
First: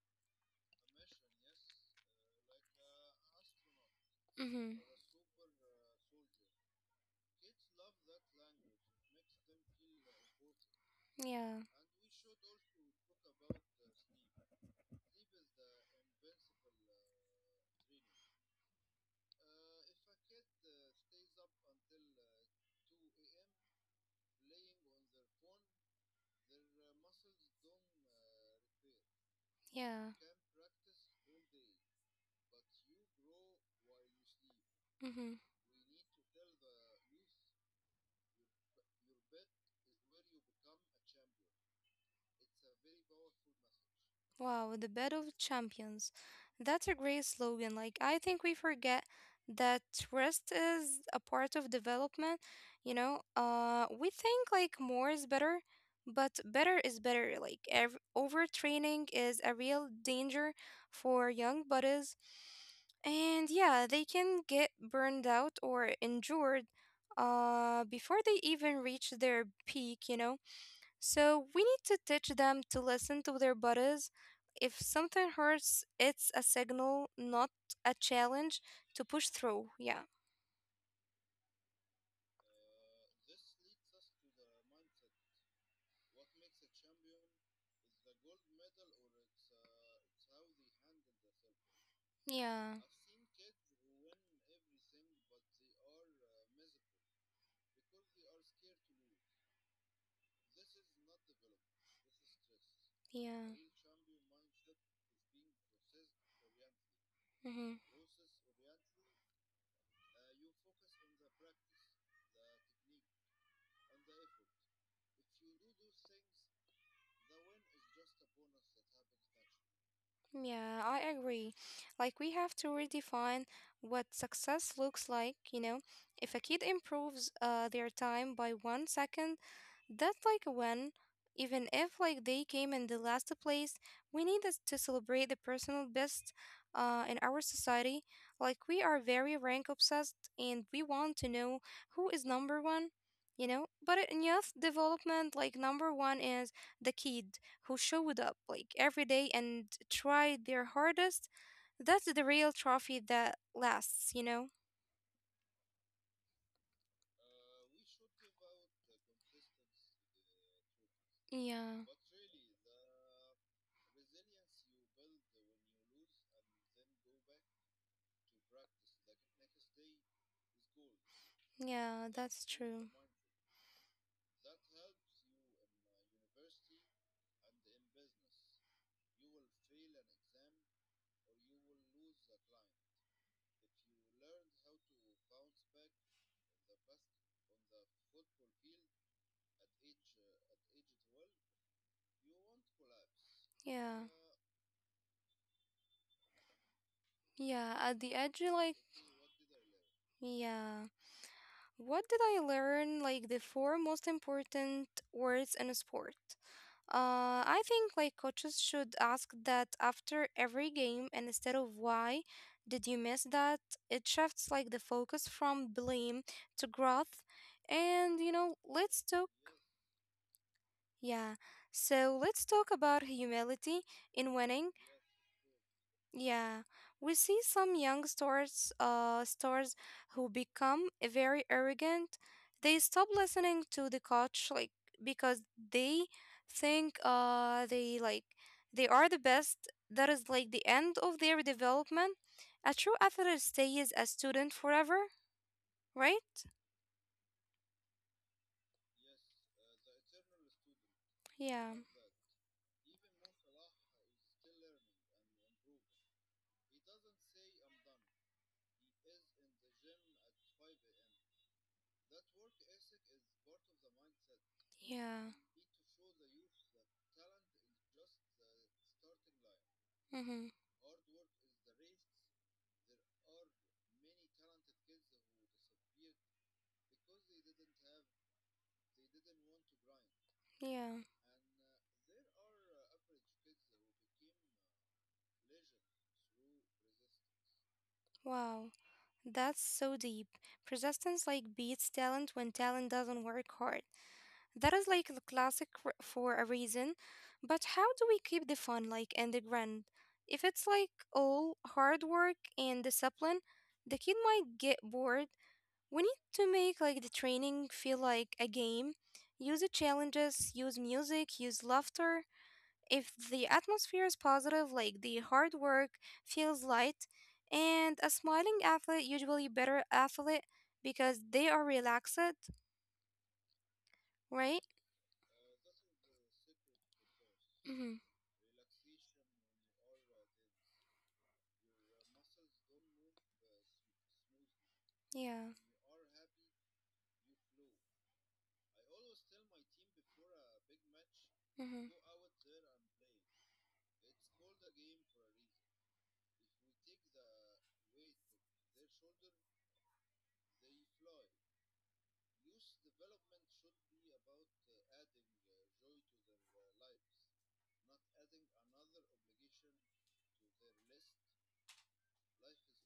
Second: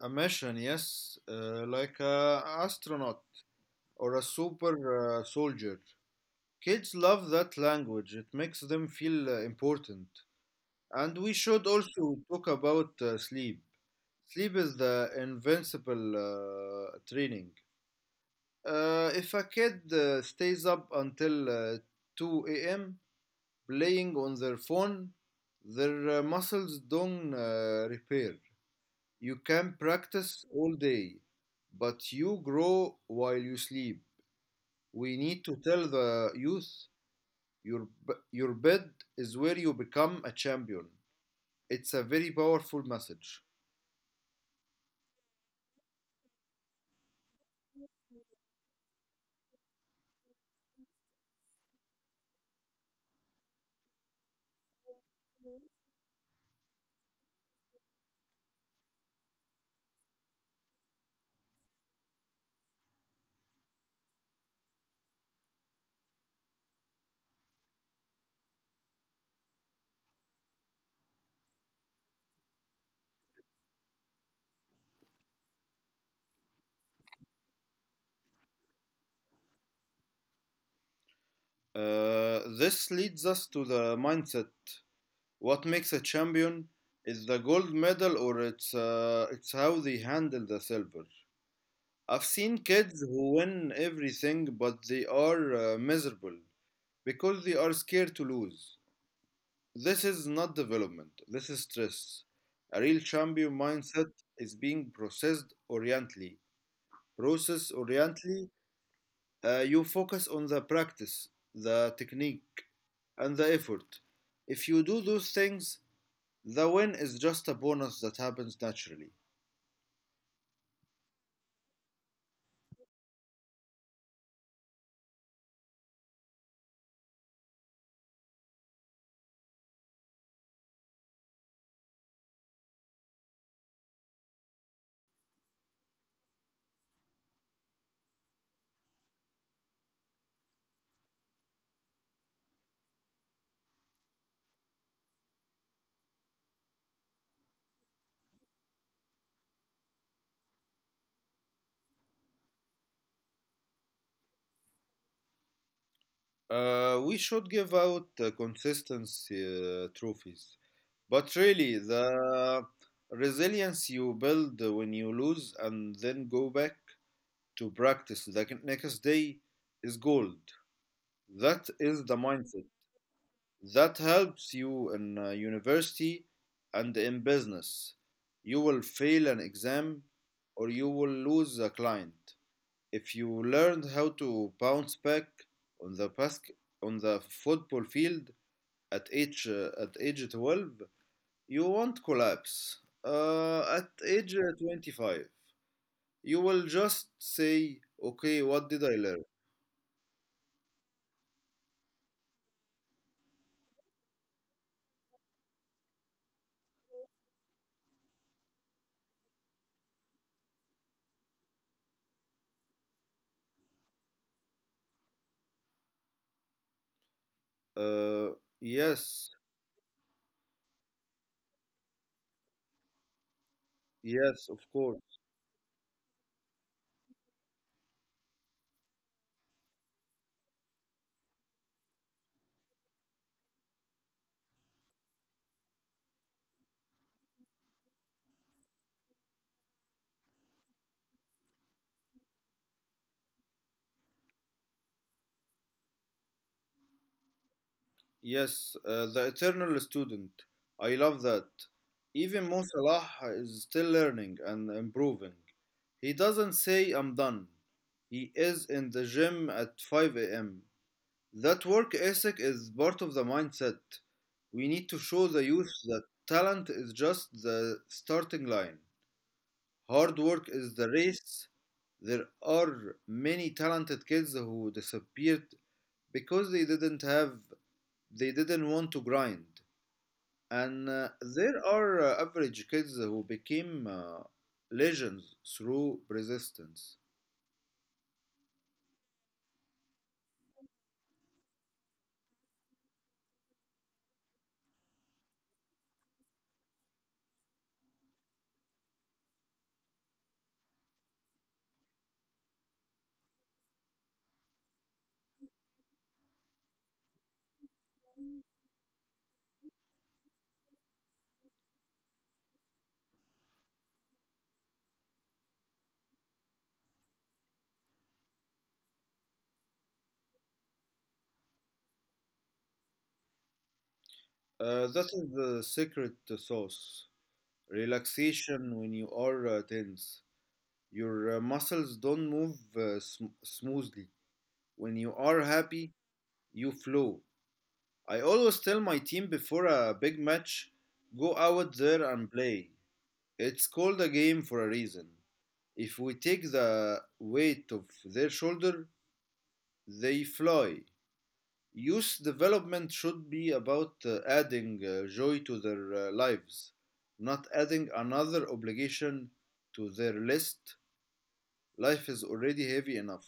B: A mission, yes, like a astronaut or a
A: Mm-hmm.
B: super soldier. Kids love that language. It makes them feel important. And we
A: Yeah.
B: should also talk about sleep. Sleep is the invincible training. If a kid stays up until 2 a.m. playing on their phone, their muscles don't repair. You can
A: Yeah.
B: practice all day, but you grow while you sleep. We
A: Mm-hmm.
B: need to tell the youth your, your bed is where you become a champion. It's a very powerful message.
A: Wow, the bed of champions. That's a great slogan. Like, I think we forget that rest is a part of development. We think like more is better, but better is better. Like, overtraining is a real danger for young bodies. And yeah, they can get burned out or injured before they even reach their peak, you know? So we need to teach them to listen to their bodies. If something hurts, it's a signal, not a challenge to push through. Yeah.
B: This leads us to the mindset. What makes a champion is the gold medal, or it's how they handle the silver. I've seen
A: Yeah.
B: kids who win everything, but they are miserable because they are scared to lose. This is not development. This is stress. A real champion
A: Yeah.
B: mindset is being processed orientally. Process
A: Hmm.
B: orientally, you focus on the practice, the technique, and the effort. If you do those things, the win is just a bonus that happens naturally.
A: Yeah, I agree. Like, we have to redefine what success looks like, you know? If a kid improves their time by 1 second, that like when even if like they came in the last place, we need us to celebrate the personal best in our society. Like we are very rank obsessed and we want to know who is number one, you know, but in youth development like number one is the kid who showed up like every day and tried their hardest. That's the real trophy that lasts, you know.
B: We should give out consistency trophies. But really,
A: Yeah.
B: the resilience you build when you lose and then go back to practice the next day is gold. That is the
A: Yeah,
B: mindset.
A: that's true.
B: That helps you in university and in business. You will fail an exam or you will lose a client. If you learned how to bounce back on the basket, on the football field at age 12, you won't collapse uh, at
A: Yeah.
B: age uh, 25. You will just say,
A: Yeah,
B: okay,
A: at the
B: what
A: edge,
B: did I
A: like
B: learn?
A: yeah. What did I learn? Like the four most important words in a sport. I think like coaches should ask that after every game, and instead of why did you miss that? It shifts like the focus from blame to growth.
B: uh,
A: And you know,
B: yes
A: let's talk. Yeah. So let's talk about humility
B: yes of
A: in
B: course.
A: winning. Yeah, we see some young stars, who become very arrogant. They stop listening to the coach, like because they think they are the best. That is like the end of their development. A true athlete stays a student forever, right?
B: Yes, the eternal student. I love that.
A: Yeah,
B: Even Mo Salah is still learning and improving. He doesn't say I'm done. He is in the gym at 5 a.m. That work ethic is part of the mindset. We need to show the
A: yeah,
B: youth that talent is just the starting line. Hard work is
A: mm-hmm,
B: the race. There are many talented kids who disappeared because they didn't want to grind. And
A: yeah.
B: there are average kids who became legends through resistance.
A: Wow, that's so deep. Persistence like beats talent when talent doesn't work hard. That is like the classic for a reason. But how do we keep the fun like and the grand? If it's like all hard work and discipline, the kid might get bored. We need to make like the training feel like a game. Use the challenges, use music, use laughter. If the atmosphere is positive, like the hard work feels light, and a smiling athlete usually better athlete because they are relaxed,
B: Uh,
A: right?
B: that is the secret sauce.
A: Mm-hmm.
B: Relaxation. When you are tense, your muscles don't move smoothly. When you are happy,
A: Yeah.
B: you flow. I always tell my team before a big match, go out there
A: Mhm.
B: and play. It's called a game for a reason. If we take the weight of their shoulder, they fly. Youth development should be about adding joy to their lives, not adding another obligation to their list. Life is already heavy enough.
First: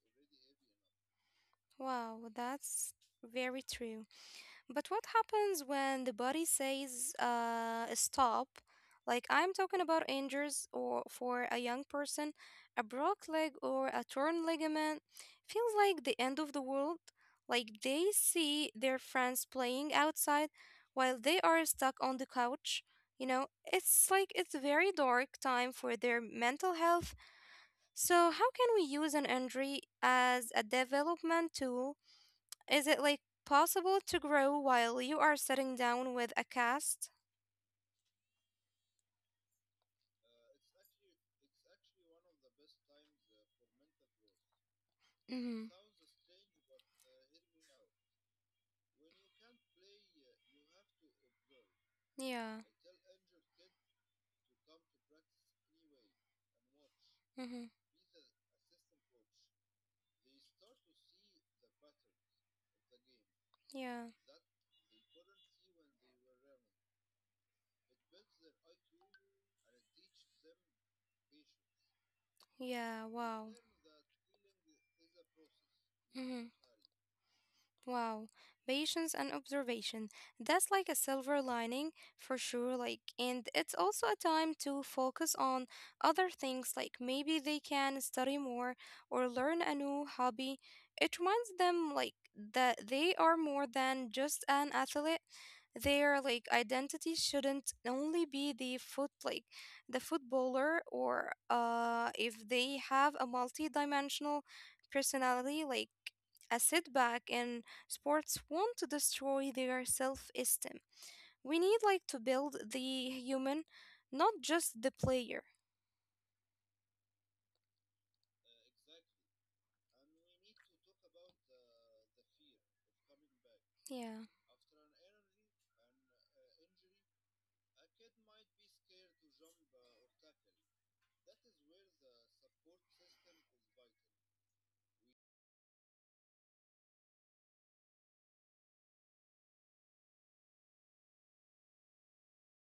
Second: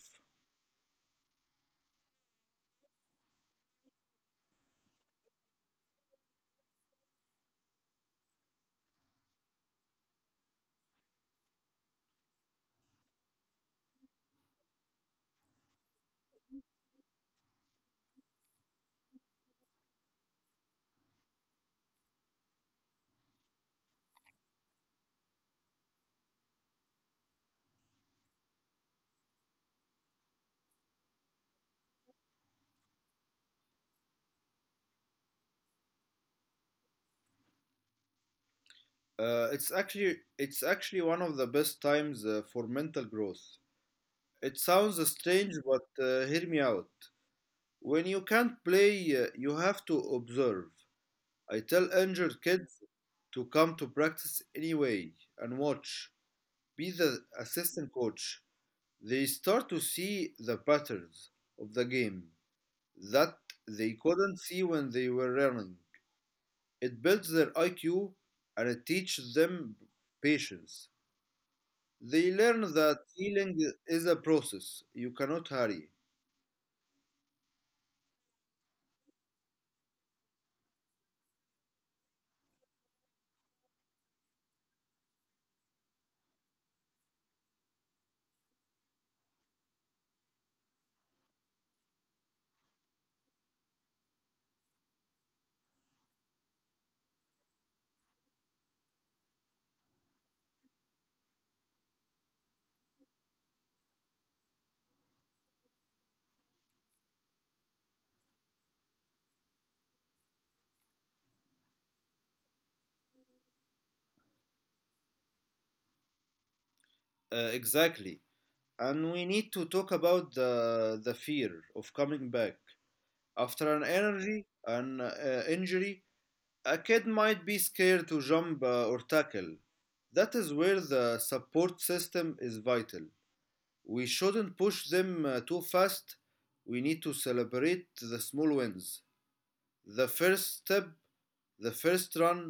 A: Wow, that's very true. But what happens when the body says stop? Like I'm talking about injuries or for a young person, a broke leg or a torn ligament feels like the end of the world. Like they see their friends playing outside while they are stuck on the couch. You know, it's a very dark time for their mental health. So, how can we use an injury as a development tool? Is it like possible to grow while you are sitting down with a cast?
B: It's actually one of the best times for mental growth. It sounds strange,
A: Mm-hmm.
B: but hear me out. When you can't play, you have to observe. I tell injured
A: Yeah.
B: kids to come to practice anyway and watch. Be the
A: Mm-hmm.
B: assistant coach. They start to see the patterns of the game that they
A: Yeah.
B: couldn't see when they were running. It builds their IQ and it teaches them patience. They learn
A: Yeah.
B: that
A: Wow.
B: healing is a process. You cannot hurry.
A: Wow, patience and observation. That's like a silver lining for sure. Like, and it's also a time to focus on other things, like maybe they can study more or learn a new hobby. It reminds them, like, that they are more than just an athlete. Their like identity shouldn't only be the footballer, or if they have a multi-dimensional personality, like a setback in sports want to destroy their self esteem. We need like to build the human, not just the player.
B: Exactly. And we need to talk about the fear of coming back after an
A: Yeah.
B: energy, an uh, injury. A kid might be scared to jump or tackle. That is where the support system is vital. We shouldn't push them too fast. We need to celebrate the small wins. The first step, the first run,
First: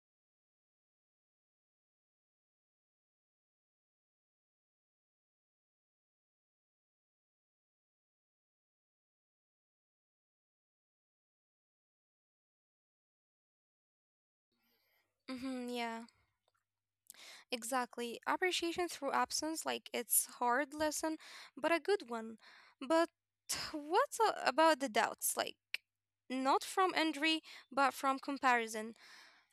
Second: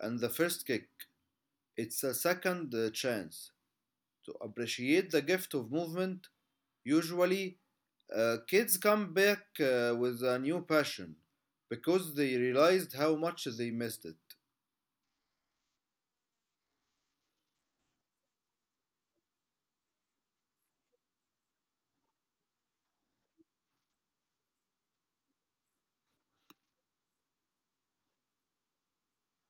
B: and the first kick. It's a second chance to appreciate the gift of movement. Usually, kids come back with a new passion because they realized how much they missed it.
A: Hmm. Yeah, exactly. Appreciation through absence, like it's hard lesson, but a good one. But what's about the doubts? Like, not from injury, but from comparison.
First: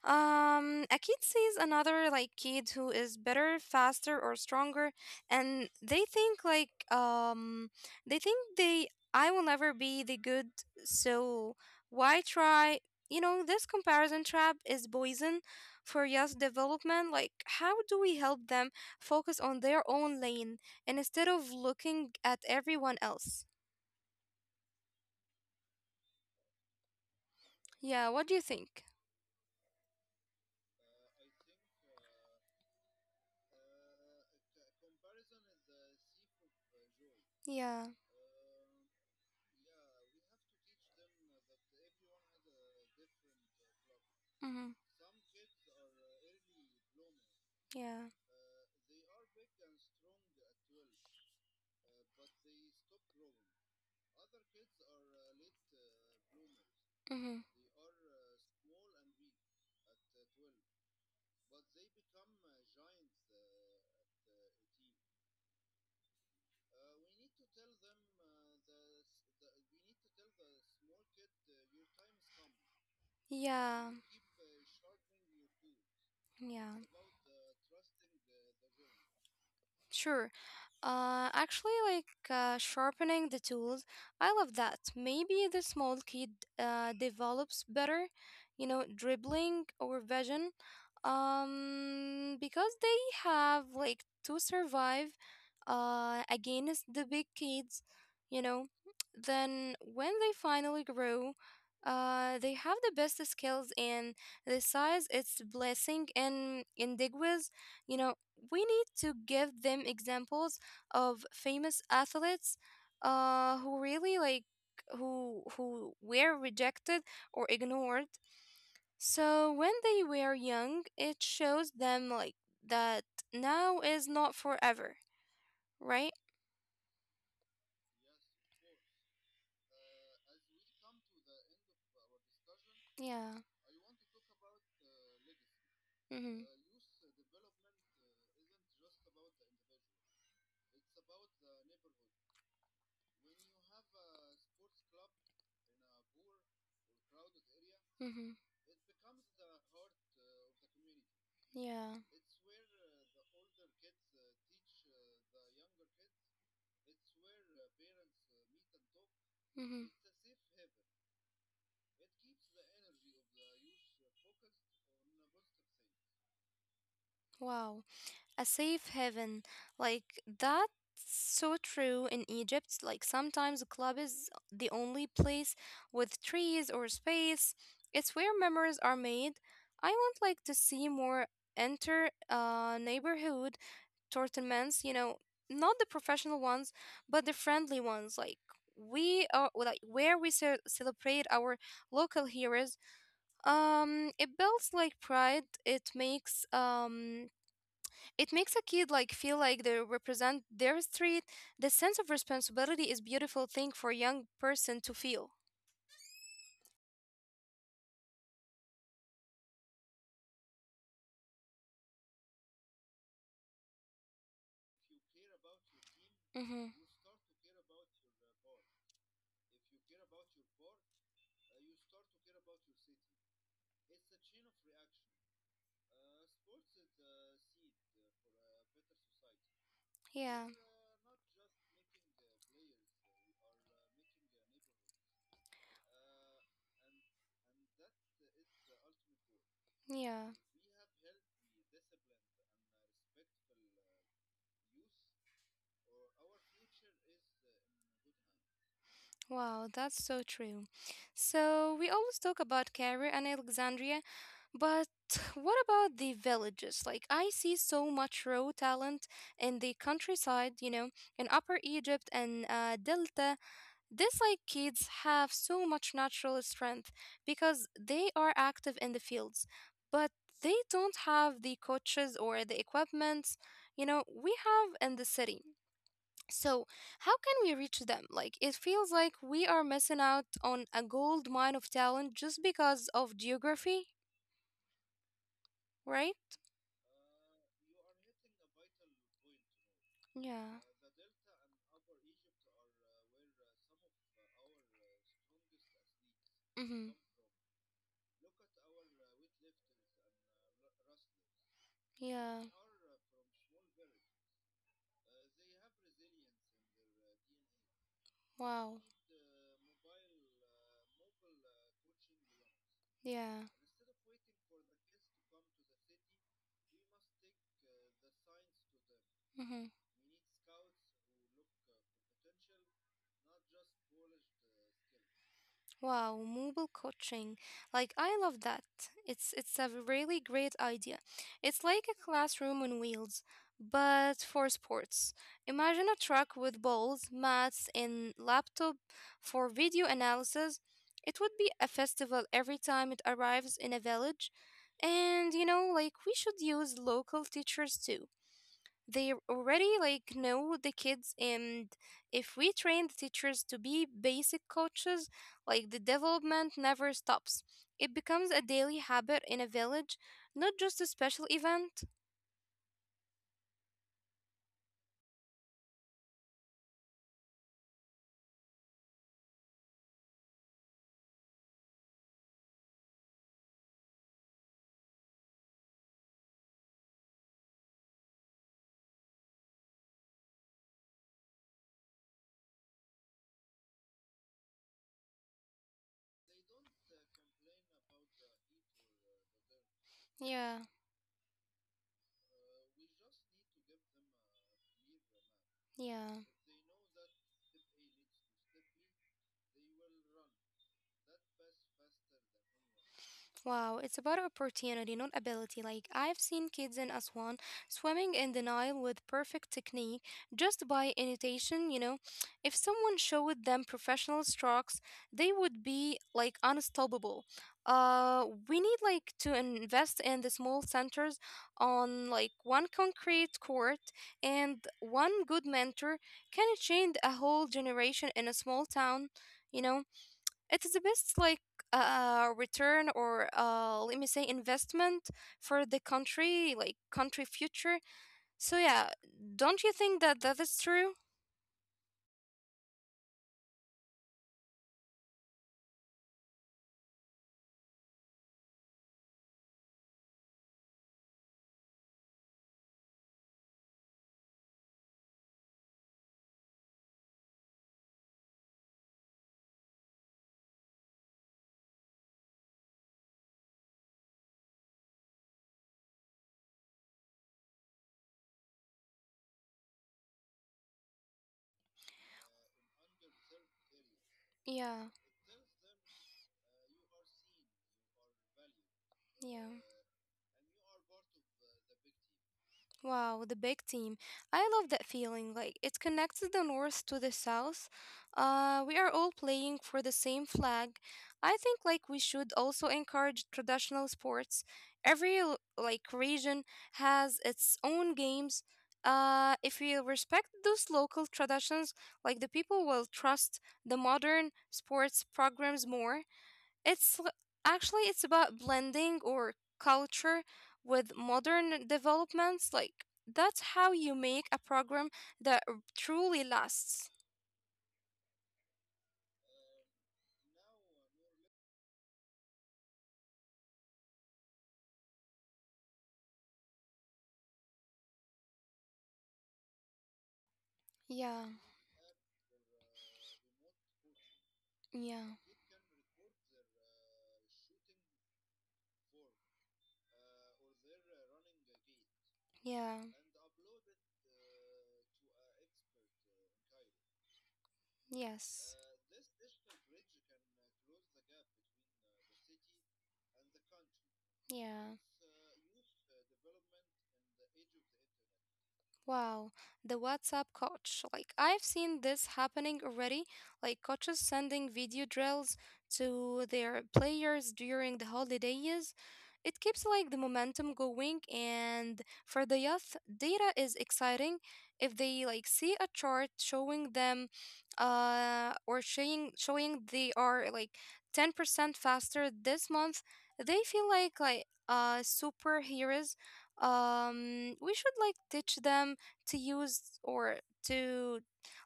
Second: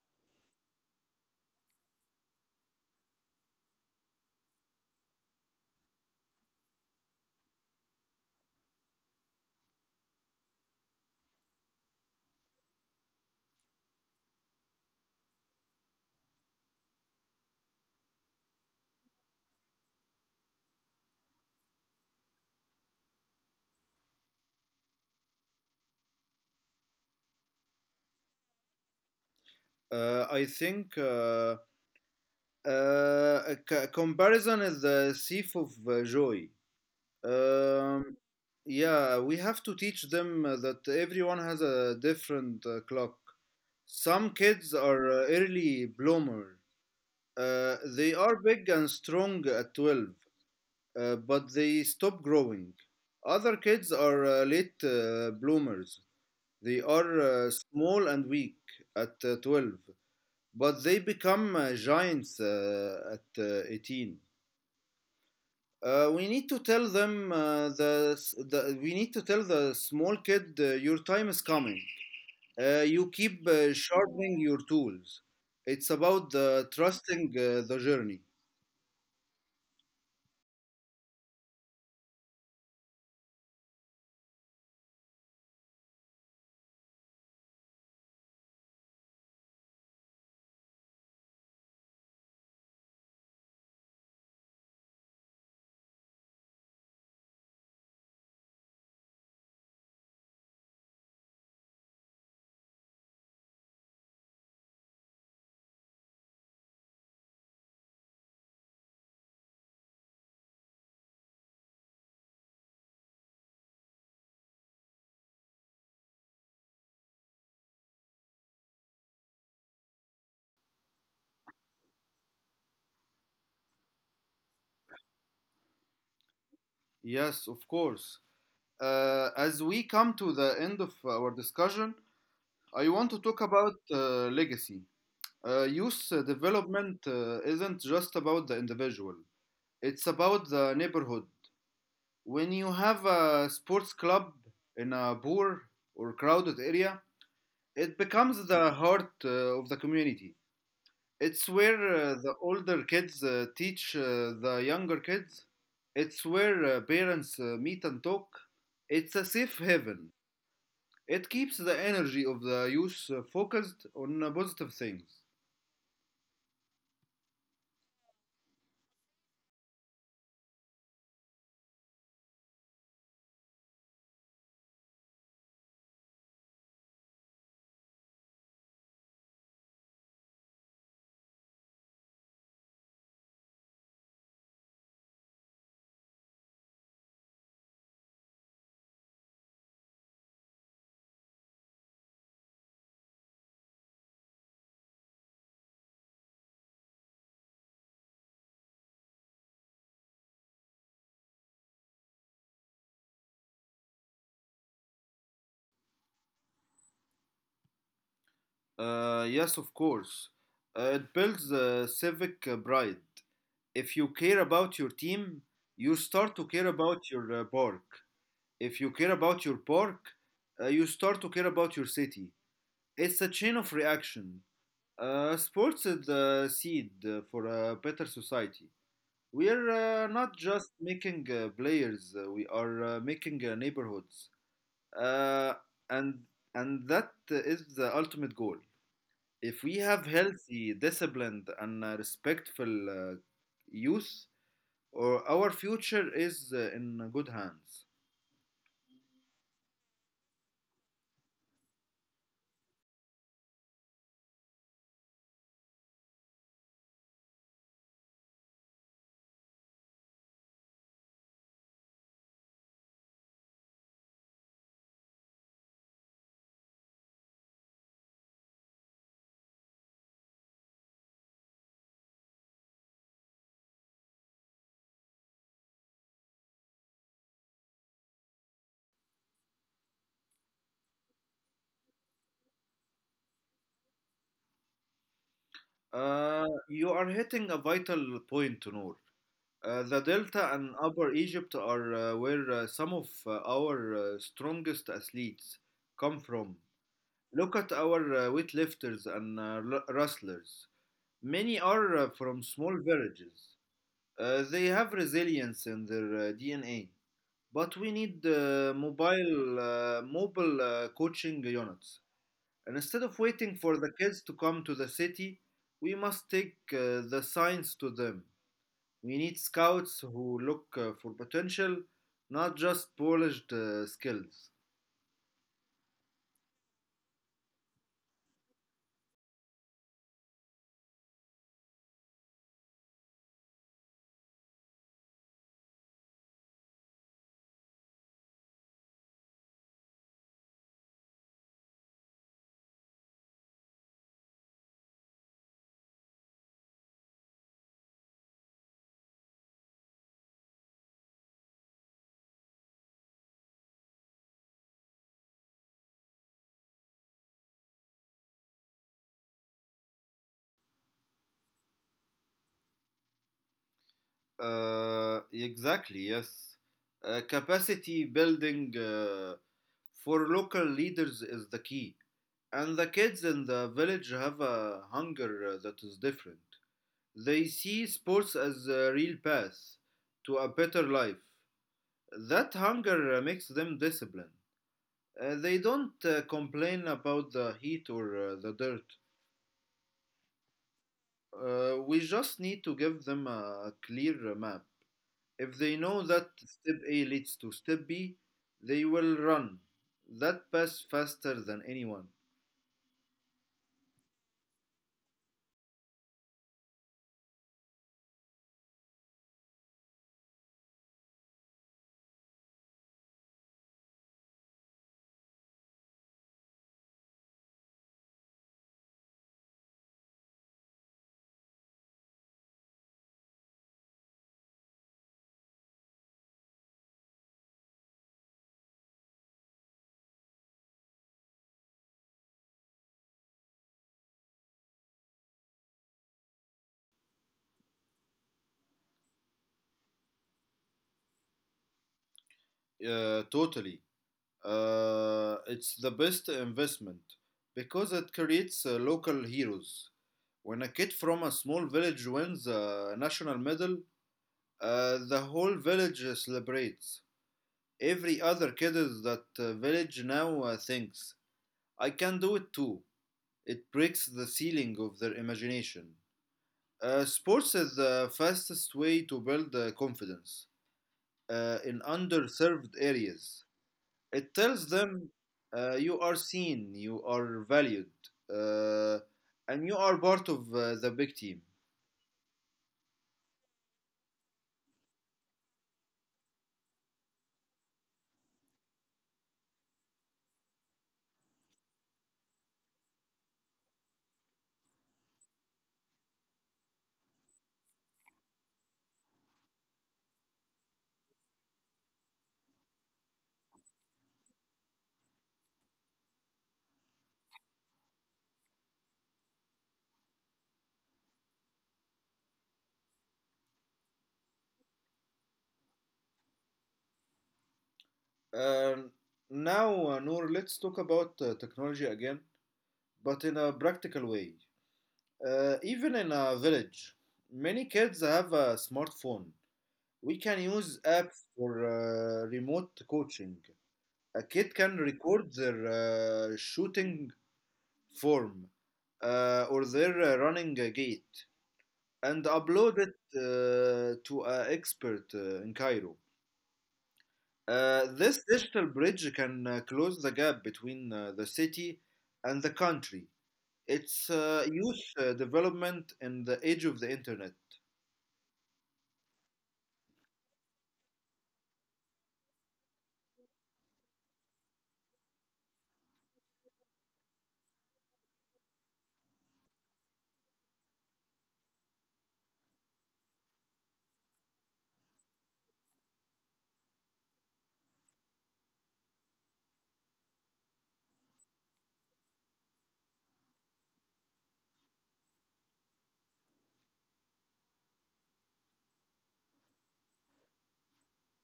A: A kid sees another like kid who is better, faster, or stronger, and they think like they think they I will never be the good, so why try? You know, this comparison trap is poison for youth development. Like, how do we help them focus on their own lane and instead of looking at everyone else? Yeah, what do you think?
B: I think a comparison is the thief of joy.
A: Yeah.
B: Um, yeah, we have to teach them that everyone has a different clock. Some kids
A: Mm-hmm.
B: are early bloomers. They
A: Yeah.
B: are big and strong at 12, but they stop growing. Other kids are late bloomers. They are
A: Mm-hmm.
B: small and weak at 12, but they become giants at 18. We need to tell them the we need to tell the small kid your time is coming. You keep
A: Yeah.
B: sharpening your tools. It's about the
A: Yeah.
B: trusting the journey.
A: Sure. Actually, like sharpening the tools, I love that. Maybe the small kid develops better, you know, dribbling or vision, because they have like to survive against the big kids, you know. Then when they finally grow, they have the best skills and the size. It's blessing and in Digwiz, you know. We need to give them examples of famous athletes who really like who were rejected or ignored. So when they were young, it shows them like that now is not forever, right?
B: Yes, of course. As we come to the end of our discussion, I want to talk
A: Yeah.
B: about legacy. Youth
A: Mm-hmm.
B: development isn't just about the individual. It's about the neighborhood. When you have a sports club in a poor or crowded area, it
A: Mm-hmm.
B: becomes the heart of the community. It's where
A: Yeah.
B: the older kids teach the younger kids. It's where parents meet and talk. It's a safe
A: Mm-hmm.
B: haven. It keeps the energy of the youth focused on positive things.
A: Wow, a safe haven. Like that's so true in Egypt. Like sometimes a club is the only place with trees or space. It's where memories are made. I would like to see more enter neighborhood tournaments, you know, not the professional ones, but the friendly ones, like we are like where we celebrate our local heroes. It builds like pride. It makes it makes a kid like feel like they represent their street. The sense of responsibility is beautiful thing for a young person to feel.
B: Yes, of course. It builds civic pride. If you care about your team, you start to care
A: Mm-hmm.
B: about your park. If you care about your park, you start to care about your city. It's a chain of reaction. Sports is the seed for a better society. We are not
A: Yeah.
B: just making players; we are making neighborhoods, uh, and that is the ultimate goal. If we have
A: Yeah.
B: healthy, disciplined, and respectful youth, or our future is in good hands.
A: Wow, that's so true. So we always talk about Cairo and Alexandria, but what about the villages? Like I see so much raw talent in the countryside, you know, in Upper Egypt and Delta. This like kids have so much natural strength because they are active in the fields, but they don't have the coaches or the equipment, you know, we have in the city. So, how can we reach them? Like, it feels like we are missing out on a gold mine of talent just because of geography, right?
B: You are hitting a vital point, Noor. The Delta
A: Yeah.
B: and Upper Egypt are where some of our strongest athletes come from.
A: Mm-hmm.
B: Look at our weightlifters and wrestlers. Many are from
A: Yeah.
B: small villages. They have resilience in their DNA, but we need
A: Wow.
B: mobile coaching units. And instead of waiting
A: Yeah.
B: for the kids to come to the city, we must take the science to them. We need
A: Mm-hmm.
B: scouts who look for potential, not just polished skills.
A: Wow, mobile coaching. Like I love that. It's a really great idea. It's like a classroom on wheels, but for sports. Imagine a truck with balls, mats, and laptop for video analysis. It would be a festival every time it arrives in a village. And you know, like we should use local teachers too. They already like know the kids, and if we train the teachers to be basic coaches, like the development never stops. It becomes a daily habit in a village, not just a special event.
B: Exactly, yes. Capacity building for local leaders is the key. And the kids in the village have a hunger that is different. They see sports as a real path to a better life. That hunger makes them disciplined. They don't complain about the heat or the dirt.
A: Yeah,
B: We just need to give them a clear map. If they know that
A: yeah.
B: step A leads to step B, they will run that pass faster than anyone.
A: Wow, it's about opportunity, not ability. Like, I've seen kids in Aswan swimming in the Nile with perfect technique just by imitation, you know. If someone showed them professional strokes, they would be like unstoppable. We need like to invest in the small centers, on like one concrete court and one good mentor can change a whole generation in a small town, you know. It is the best like return, or let me say investment, for the country, like country future. So yeah, don't you think that that is true?
B: Totally. It's the best investment because it creates local heroes. When a kid from a small village wins a national medal, the whole village celebrates. Every other kid in that village now thinks, I can do it too. It breaks the ceiling of their imagination. Sports is the fastest way to build confidence in underserved areas. It tells
A: Yeah,
B: them, you are seen, you are valued, uh,
A: yeah.
B: and you are part of the big team.
A: Wow, the big team. I love that feeling. Like it connects the north to the south. We are all playing for the same flag. I think like we should also encourage traditional sports. Every like region has its own games. If we respect those local traditions, like the people will trust the modern sports programs more. It's l- Actually it's about blending or culture with modern developments. Like that's how you make a program that truly lasts.
B: Um, now, Noor, let's talk about technology again, but in a practical way. Even in a village, many kids have a smartphone. We can use
A: Yeah,
B: apps for remote coaching. A kid can
A: yeah,
B: record their shooting form or their running gait and
A: yeah,
B: upload it to an expert in Cairo. This
A: yes,
B: digital bridge can close the gap between the city and the country. It's
A: yeah.
B: youth development in the age of the internet.
A: Wow, the WhatsApp coach. Like, I've seen this happening already. Like, coaches sending video drills to their players during the holidays. It keeps like the momentum going, and for the youth, data is exciting. If they like see a chart showing them, uh, or showing they are like 10% faster this month, they feel like superheroes. We should like teach them to use, or to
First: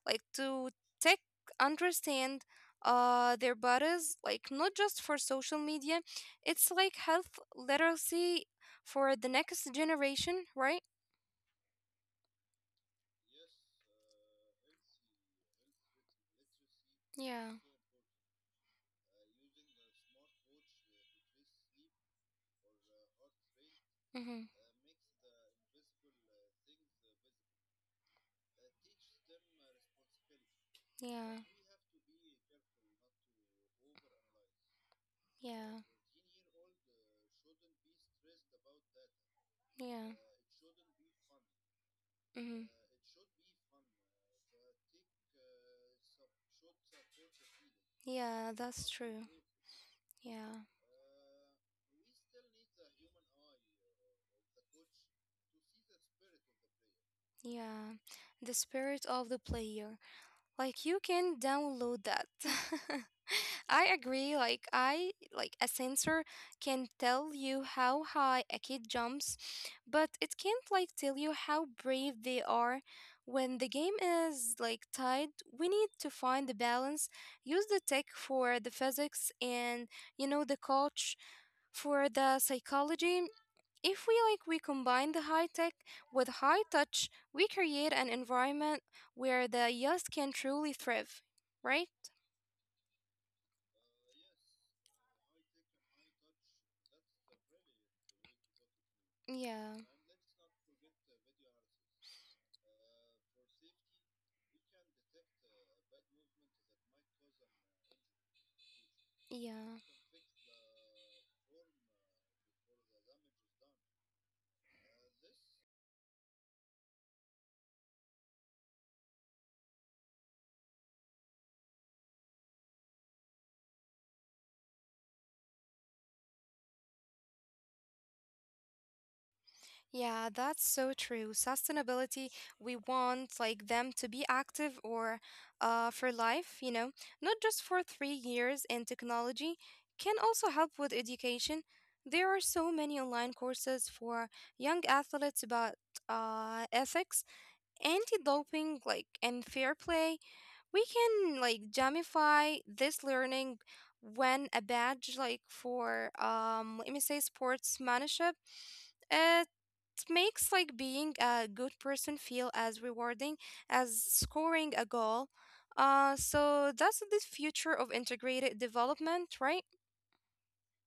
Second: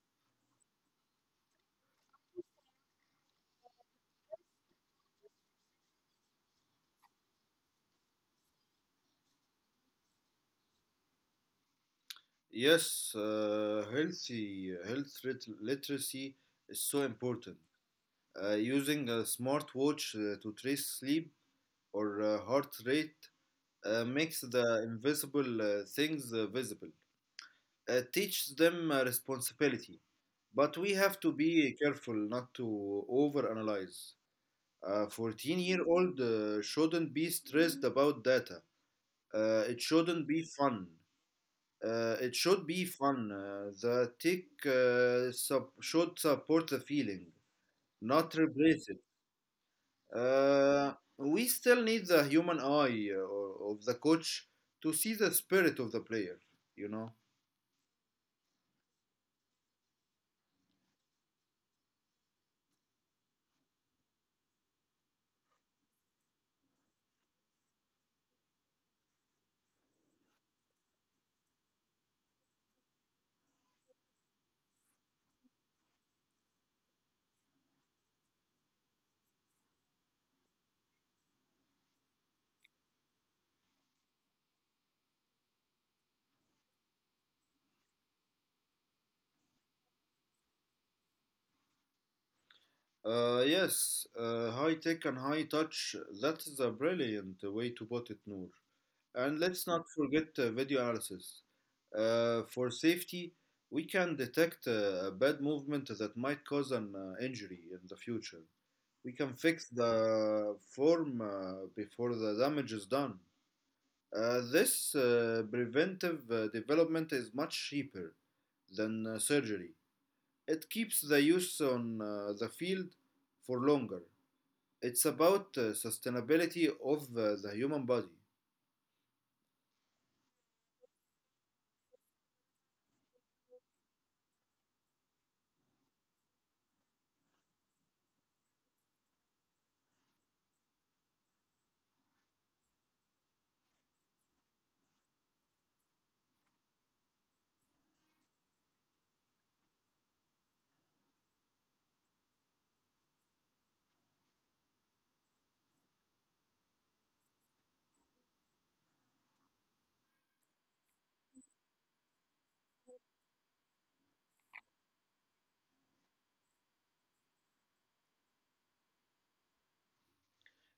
A: like to tech understand their bodies, like not just for social media. It's like health literacy for the next generation, right?
B: Yes, health literacy is so
A: Yeah.
B: important. Using a smartwatch to trace sleep or heart rate makes
A: Mm-hmm.
B: the invisible things visible. It teaches them responsibility, but we have to
A: Yeah.
B: be careful not to overanalyze. A 14-year-old
A: Yeah.
B: year old shouldn't be stressed about data. It
A: Yeah.
B: shouldn't be fun. It should
A: Mm-hmm.
B: be fun. The tick sup- should support the feeling, not
A: Yeah,
B: replace
A: that's
B: it.
A: true. Yeah.
B: We still need the human eye of the coach to see the spirit of the player, you know?
A: Yeah, the spirit of the player. Like you can download that. I agree. Like I like a sensor can tell you how high a kid jumps, but it can't like tell you how brave they are. When the game is like tied, we need to find the balance. Use the tech for the physics and you know the coach for the psychology. If we like we combine the high tech with high touch, we create an environment where the youth can truly thrive, right?
B: Yes, high tech and high touch. That is a brilliant way to put it, Noor. And let's
A: Yeah,
B: not forget video analysis. For safety, we can detect a bad movement that might cause an injury in the future. We can fix
A: yeah.
B: the form before the damage is done. This preventive development is much cheaper than surgery. It keeps the use on the field for longer. It's about the sustainability of the human body.
A: Yeah, that's so true. Sustainability, we want like them to be active, or for life, you know, not just for 3 years. In technology, can also help with education. There are so many online courses for young athletes about ethics, anti-doping, like, and fair play. We can like gamify this learning. When a badge like for let me say sportsmanship, it makes like being a good person feel as rewarding as scoring a goal. So that's the future of integrated development, right?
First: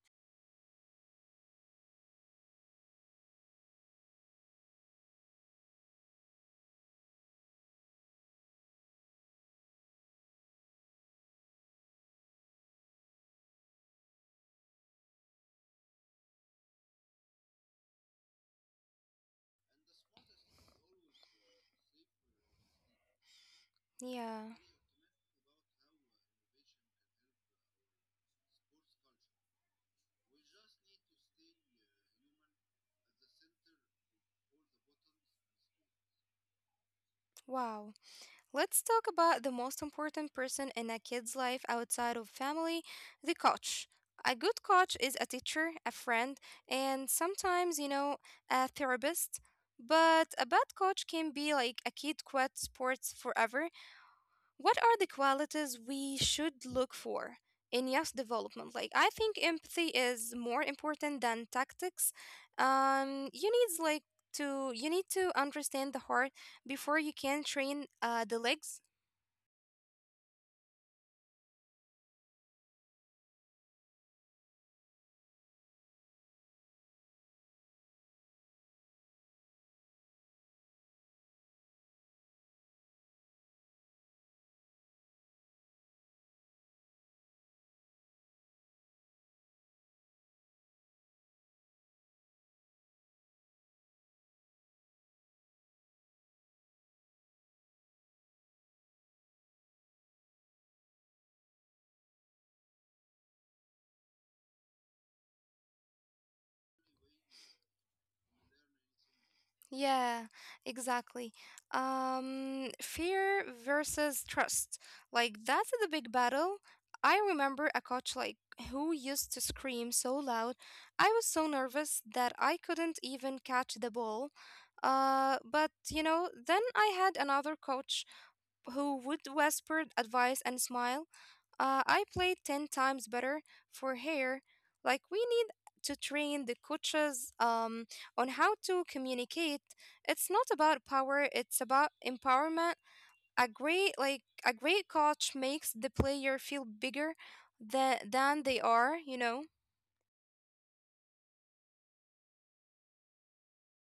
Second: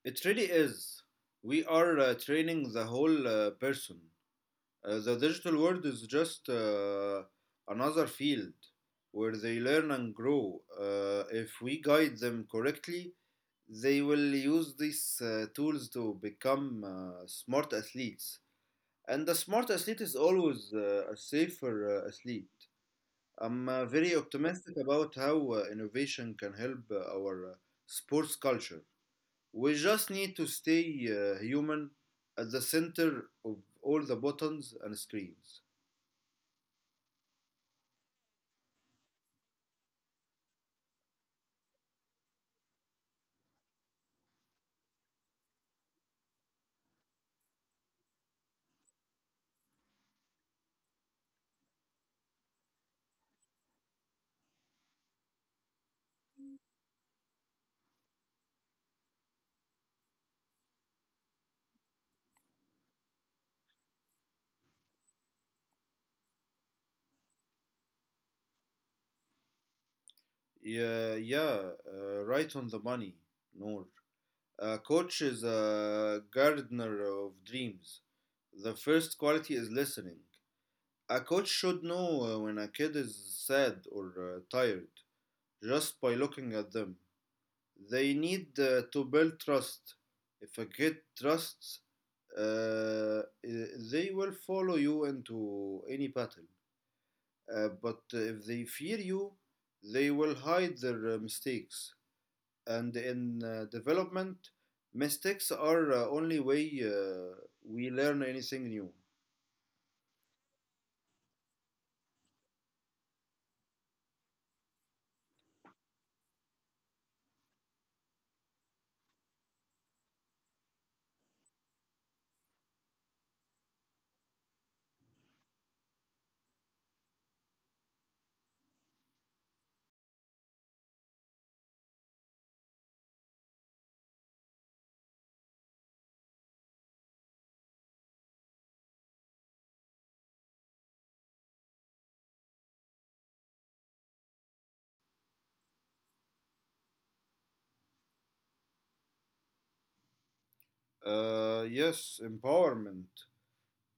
B: It really is. We are training the whole person. The digital world is just another field where they learn and grow. If we guide them correctly, they will use these tools to become smart athletes. And the smart athlete is always a safer athlete. I'm very
A: Yeah.
B: optimistic about how innovation can help our sports culture. We just need to stay human at the center of all the buttons and screens.
A: Wow. Let's talk about the most important person in a kid's life outside of family: the coach. A good coach is a teacher, a friend, and sometimes, you know, a therapist. But a bad coach can be like a kid quit sports forever. What are the qualities we should look for in youth development? Like, I think empathy is more important than tactics. You needs like to you need to understand the heart before you can train the legs.
B: Yeah, right on the money, Noor. A coach is a gardener of dreams. The first quality is listening. A coach should know when a kid is sad or tired just by looking at them. They need to build trust. If a kid trusts, they will follow you into any pattern. But if they fear you, they will hide their mistakes. And in development, mistakes are only way we learn anything new.
A: Yeah, exactly. Fear versus trust. Like that's the big battle. I remember a coach like who used to scream so loud. I was so nervous that I couldn't even catch the ball. But you know, then I had another coach who would whisper advice and smile. I played 10 times better for hair. Like, we need to train the coaches on how to communicate. It's not about power, it's about empowerment. A great, like, a great coach makes the player feel bigger than they are, you know?
B: Yes, empowerment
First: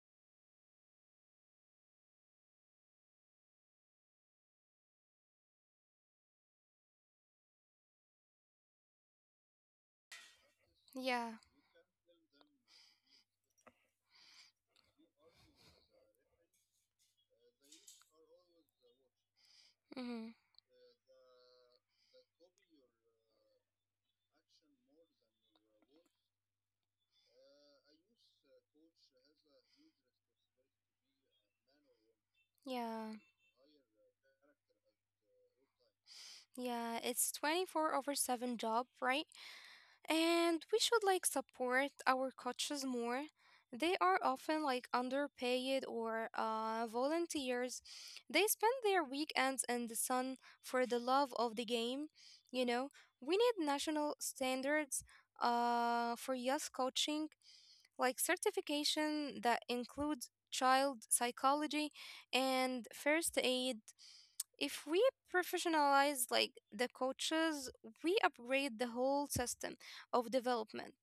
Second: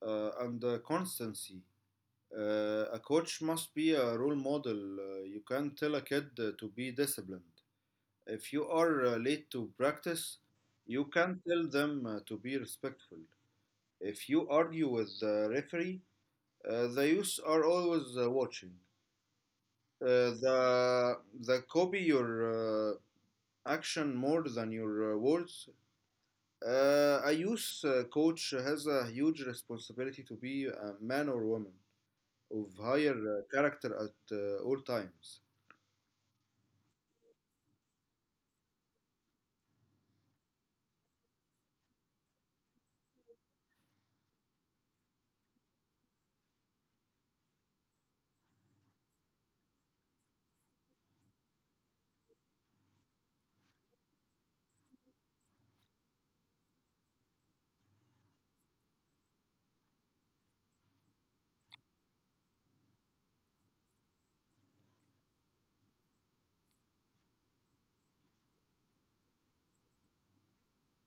B: and constancy. A coach must be a role model. You can't tell a kid to be disciplined. If you are late to practice, you
A: Yeah.
B: can tell them to be respectful. If you argue with the referee, the youth are always watching.
A: Mm-hmm.
B: The copy your action more than your words. A youth coach has a huge responsibility to be a man or woman of
A: Yeah.
B: higher character at all times.
A: Yeah. It's 24 over 7 job, right? And we should like support our coaches more. They are often like underpaid, or volunteers. They spend their weekends in the sun for the love of the game. You know, we need national standards for youth coaching, like certification that includes child psychology and first aid. If we professionalize like the coaches, we upgrade the whole system of development.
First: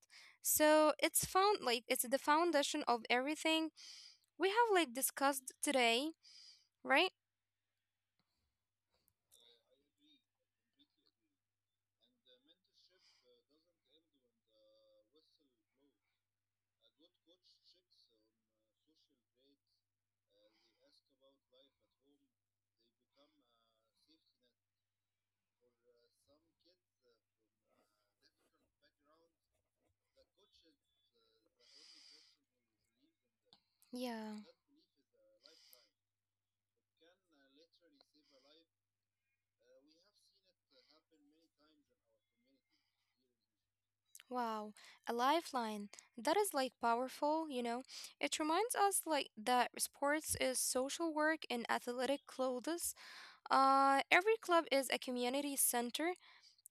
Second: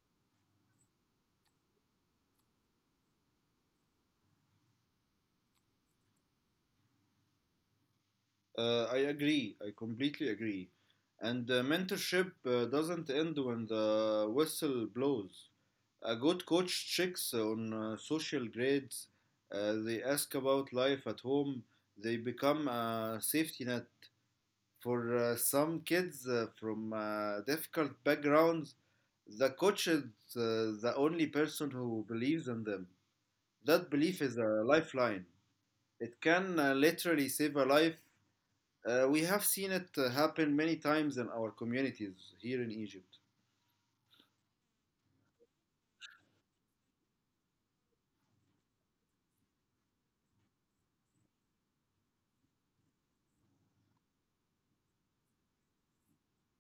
A: So it's found like it's the foundation of everything we have like discussed today, right?
B: I agree. I completely agree. And mentorship doesn't end when the whistle blows. A good coach checks on social grades. They ask about life at home. They become a safety net for some kids from difficult backgrounds. The coach is the only person who believes in them. That belief
A: Yeah.
B: is a lifeline. It can literally save a life. We have seen it happen many times in our communities here in Egypt.
A: Wow, a lifeline. That is like powerful, you know. It reminds us like that sports is social work in athletic clothes. Every club is a community center.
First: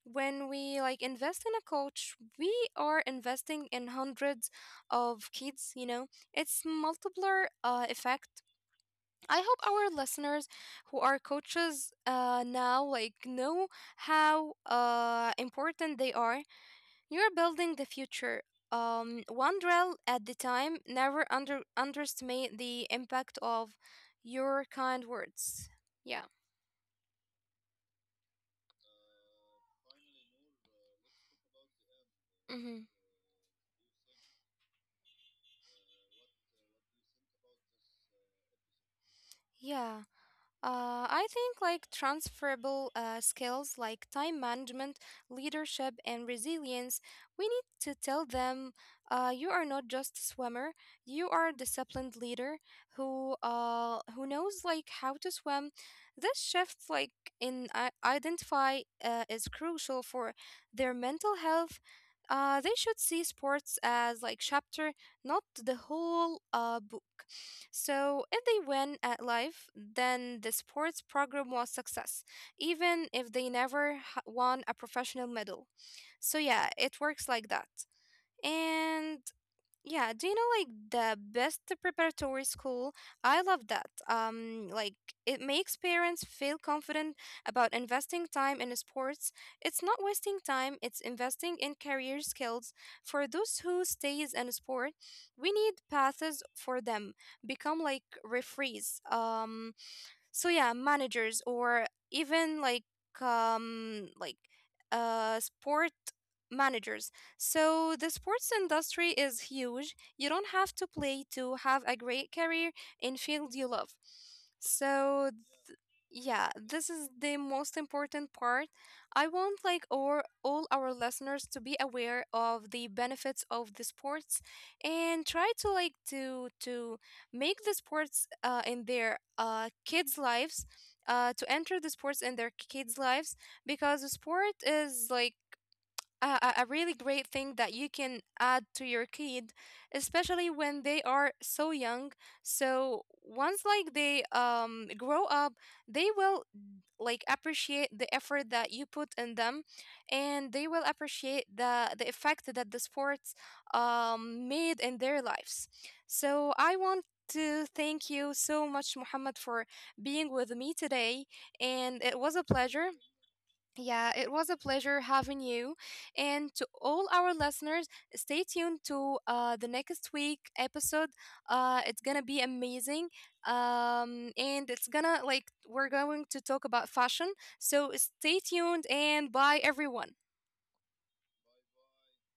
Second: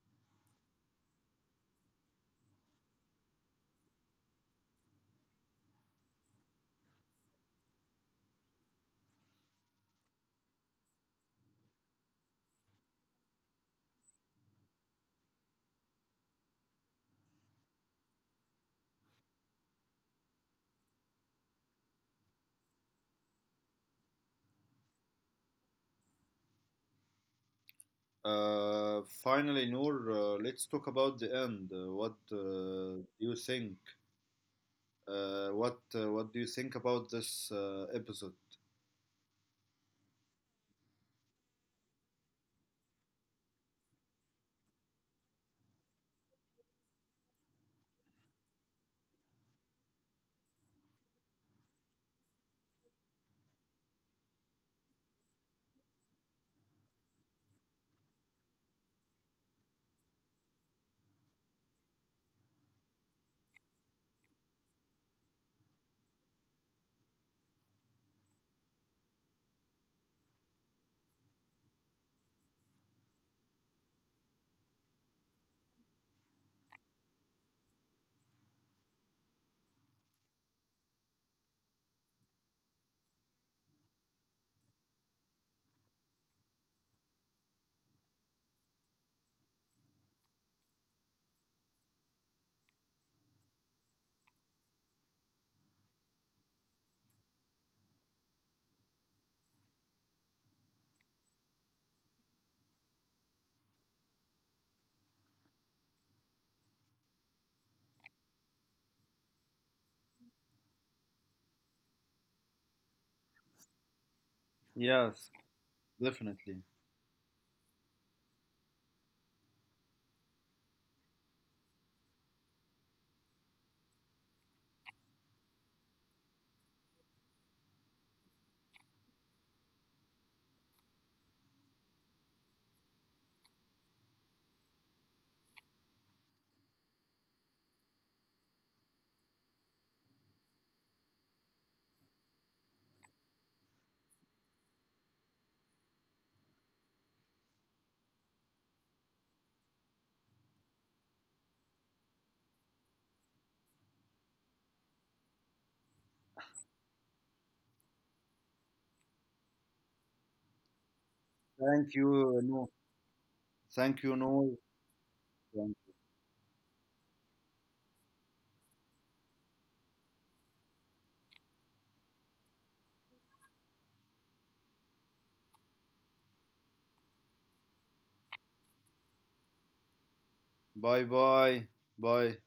A: When we like invest in a coach, we are investing in hundreds of kids, you know. It's multiplier effect. I hope our listeners who are coaches now like know how important they are. You're building the future, one drill at the time. Never underestimate the impact of your kind words. Yeah.
B: Finally, Noor, let's talk about the end. What
A: Hmm.
B: do you think? What do you think about this episode?
A: Yeah. I think like transferable skills like time management, leadership, and resilience. We need to tell them, you are not just a swimmer, you are a disciplined leader who knows like how to swim. This shift like in identify is crucial for their mental health. They should see sports as like chapter, not the whole book. So, if they win at life, then the sports program was success, even if they never won a professional medal. So, yeah, it works like that. And yeah, do you know like the best preparatory school? I love that. Like it makes parents feel confident about investing time in sports. It's not wasting time, it's investing in career skills. For those who stays in sport, we need paths for them. Become like referees. So yeah, managers, or even like um like sport managers. So the sports industry is huge. You don't have to play to have a great career in field you love.
B: Yes,
A: So, yeah,
B: definitely.
A: this is the most important part. I want like our all our listeners to be aware of the benefits of the sports, and try to like to make the sports in their kids' lives, to enter the sports in their kids' lives, because the sport is like a really great thing that you can add to your kid, especially when they are so young. So once like they grow up, they will like appreciate the effort that you put in them, and they will appreciate the effect that the sports made in their lives. So I want to thank you so much, Muhammad, for being with me today,
B: Thank
A: and it
B: you,
A: was a
B: Noor.
A: pleasure.
B: Thank you,
A: Yeah, it
B: Noor.
A: was a pleasure having you. And to all our listeners, stay tuned to the next week episode. It's gonna be amazing. And it's gonna like we're going to talk about fashion. So stay tuned and bye everyone.
B: Bye, bye, bye.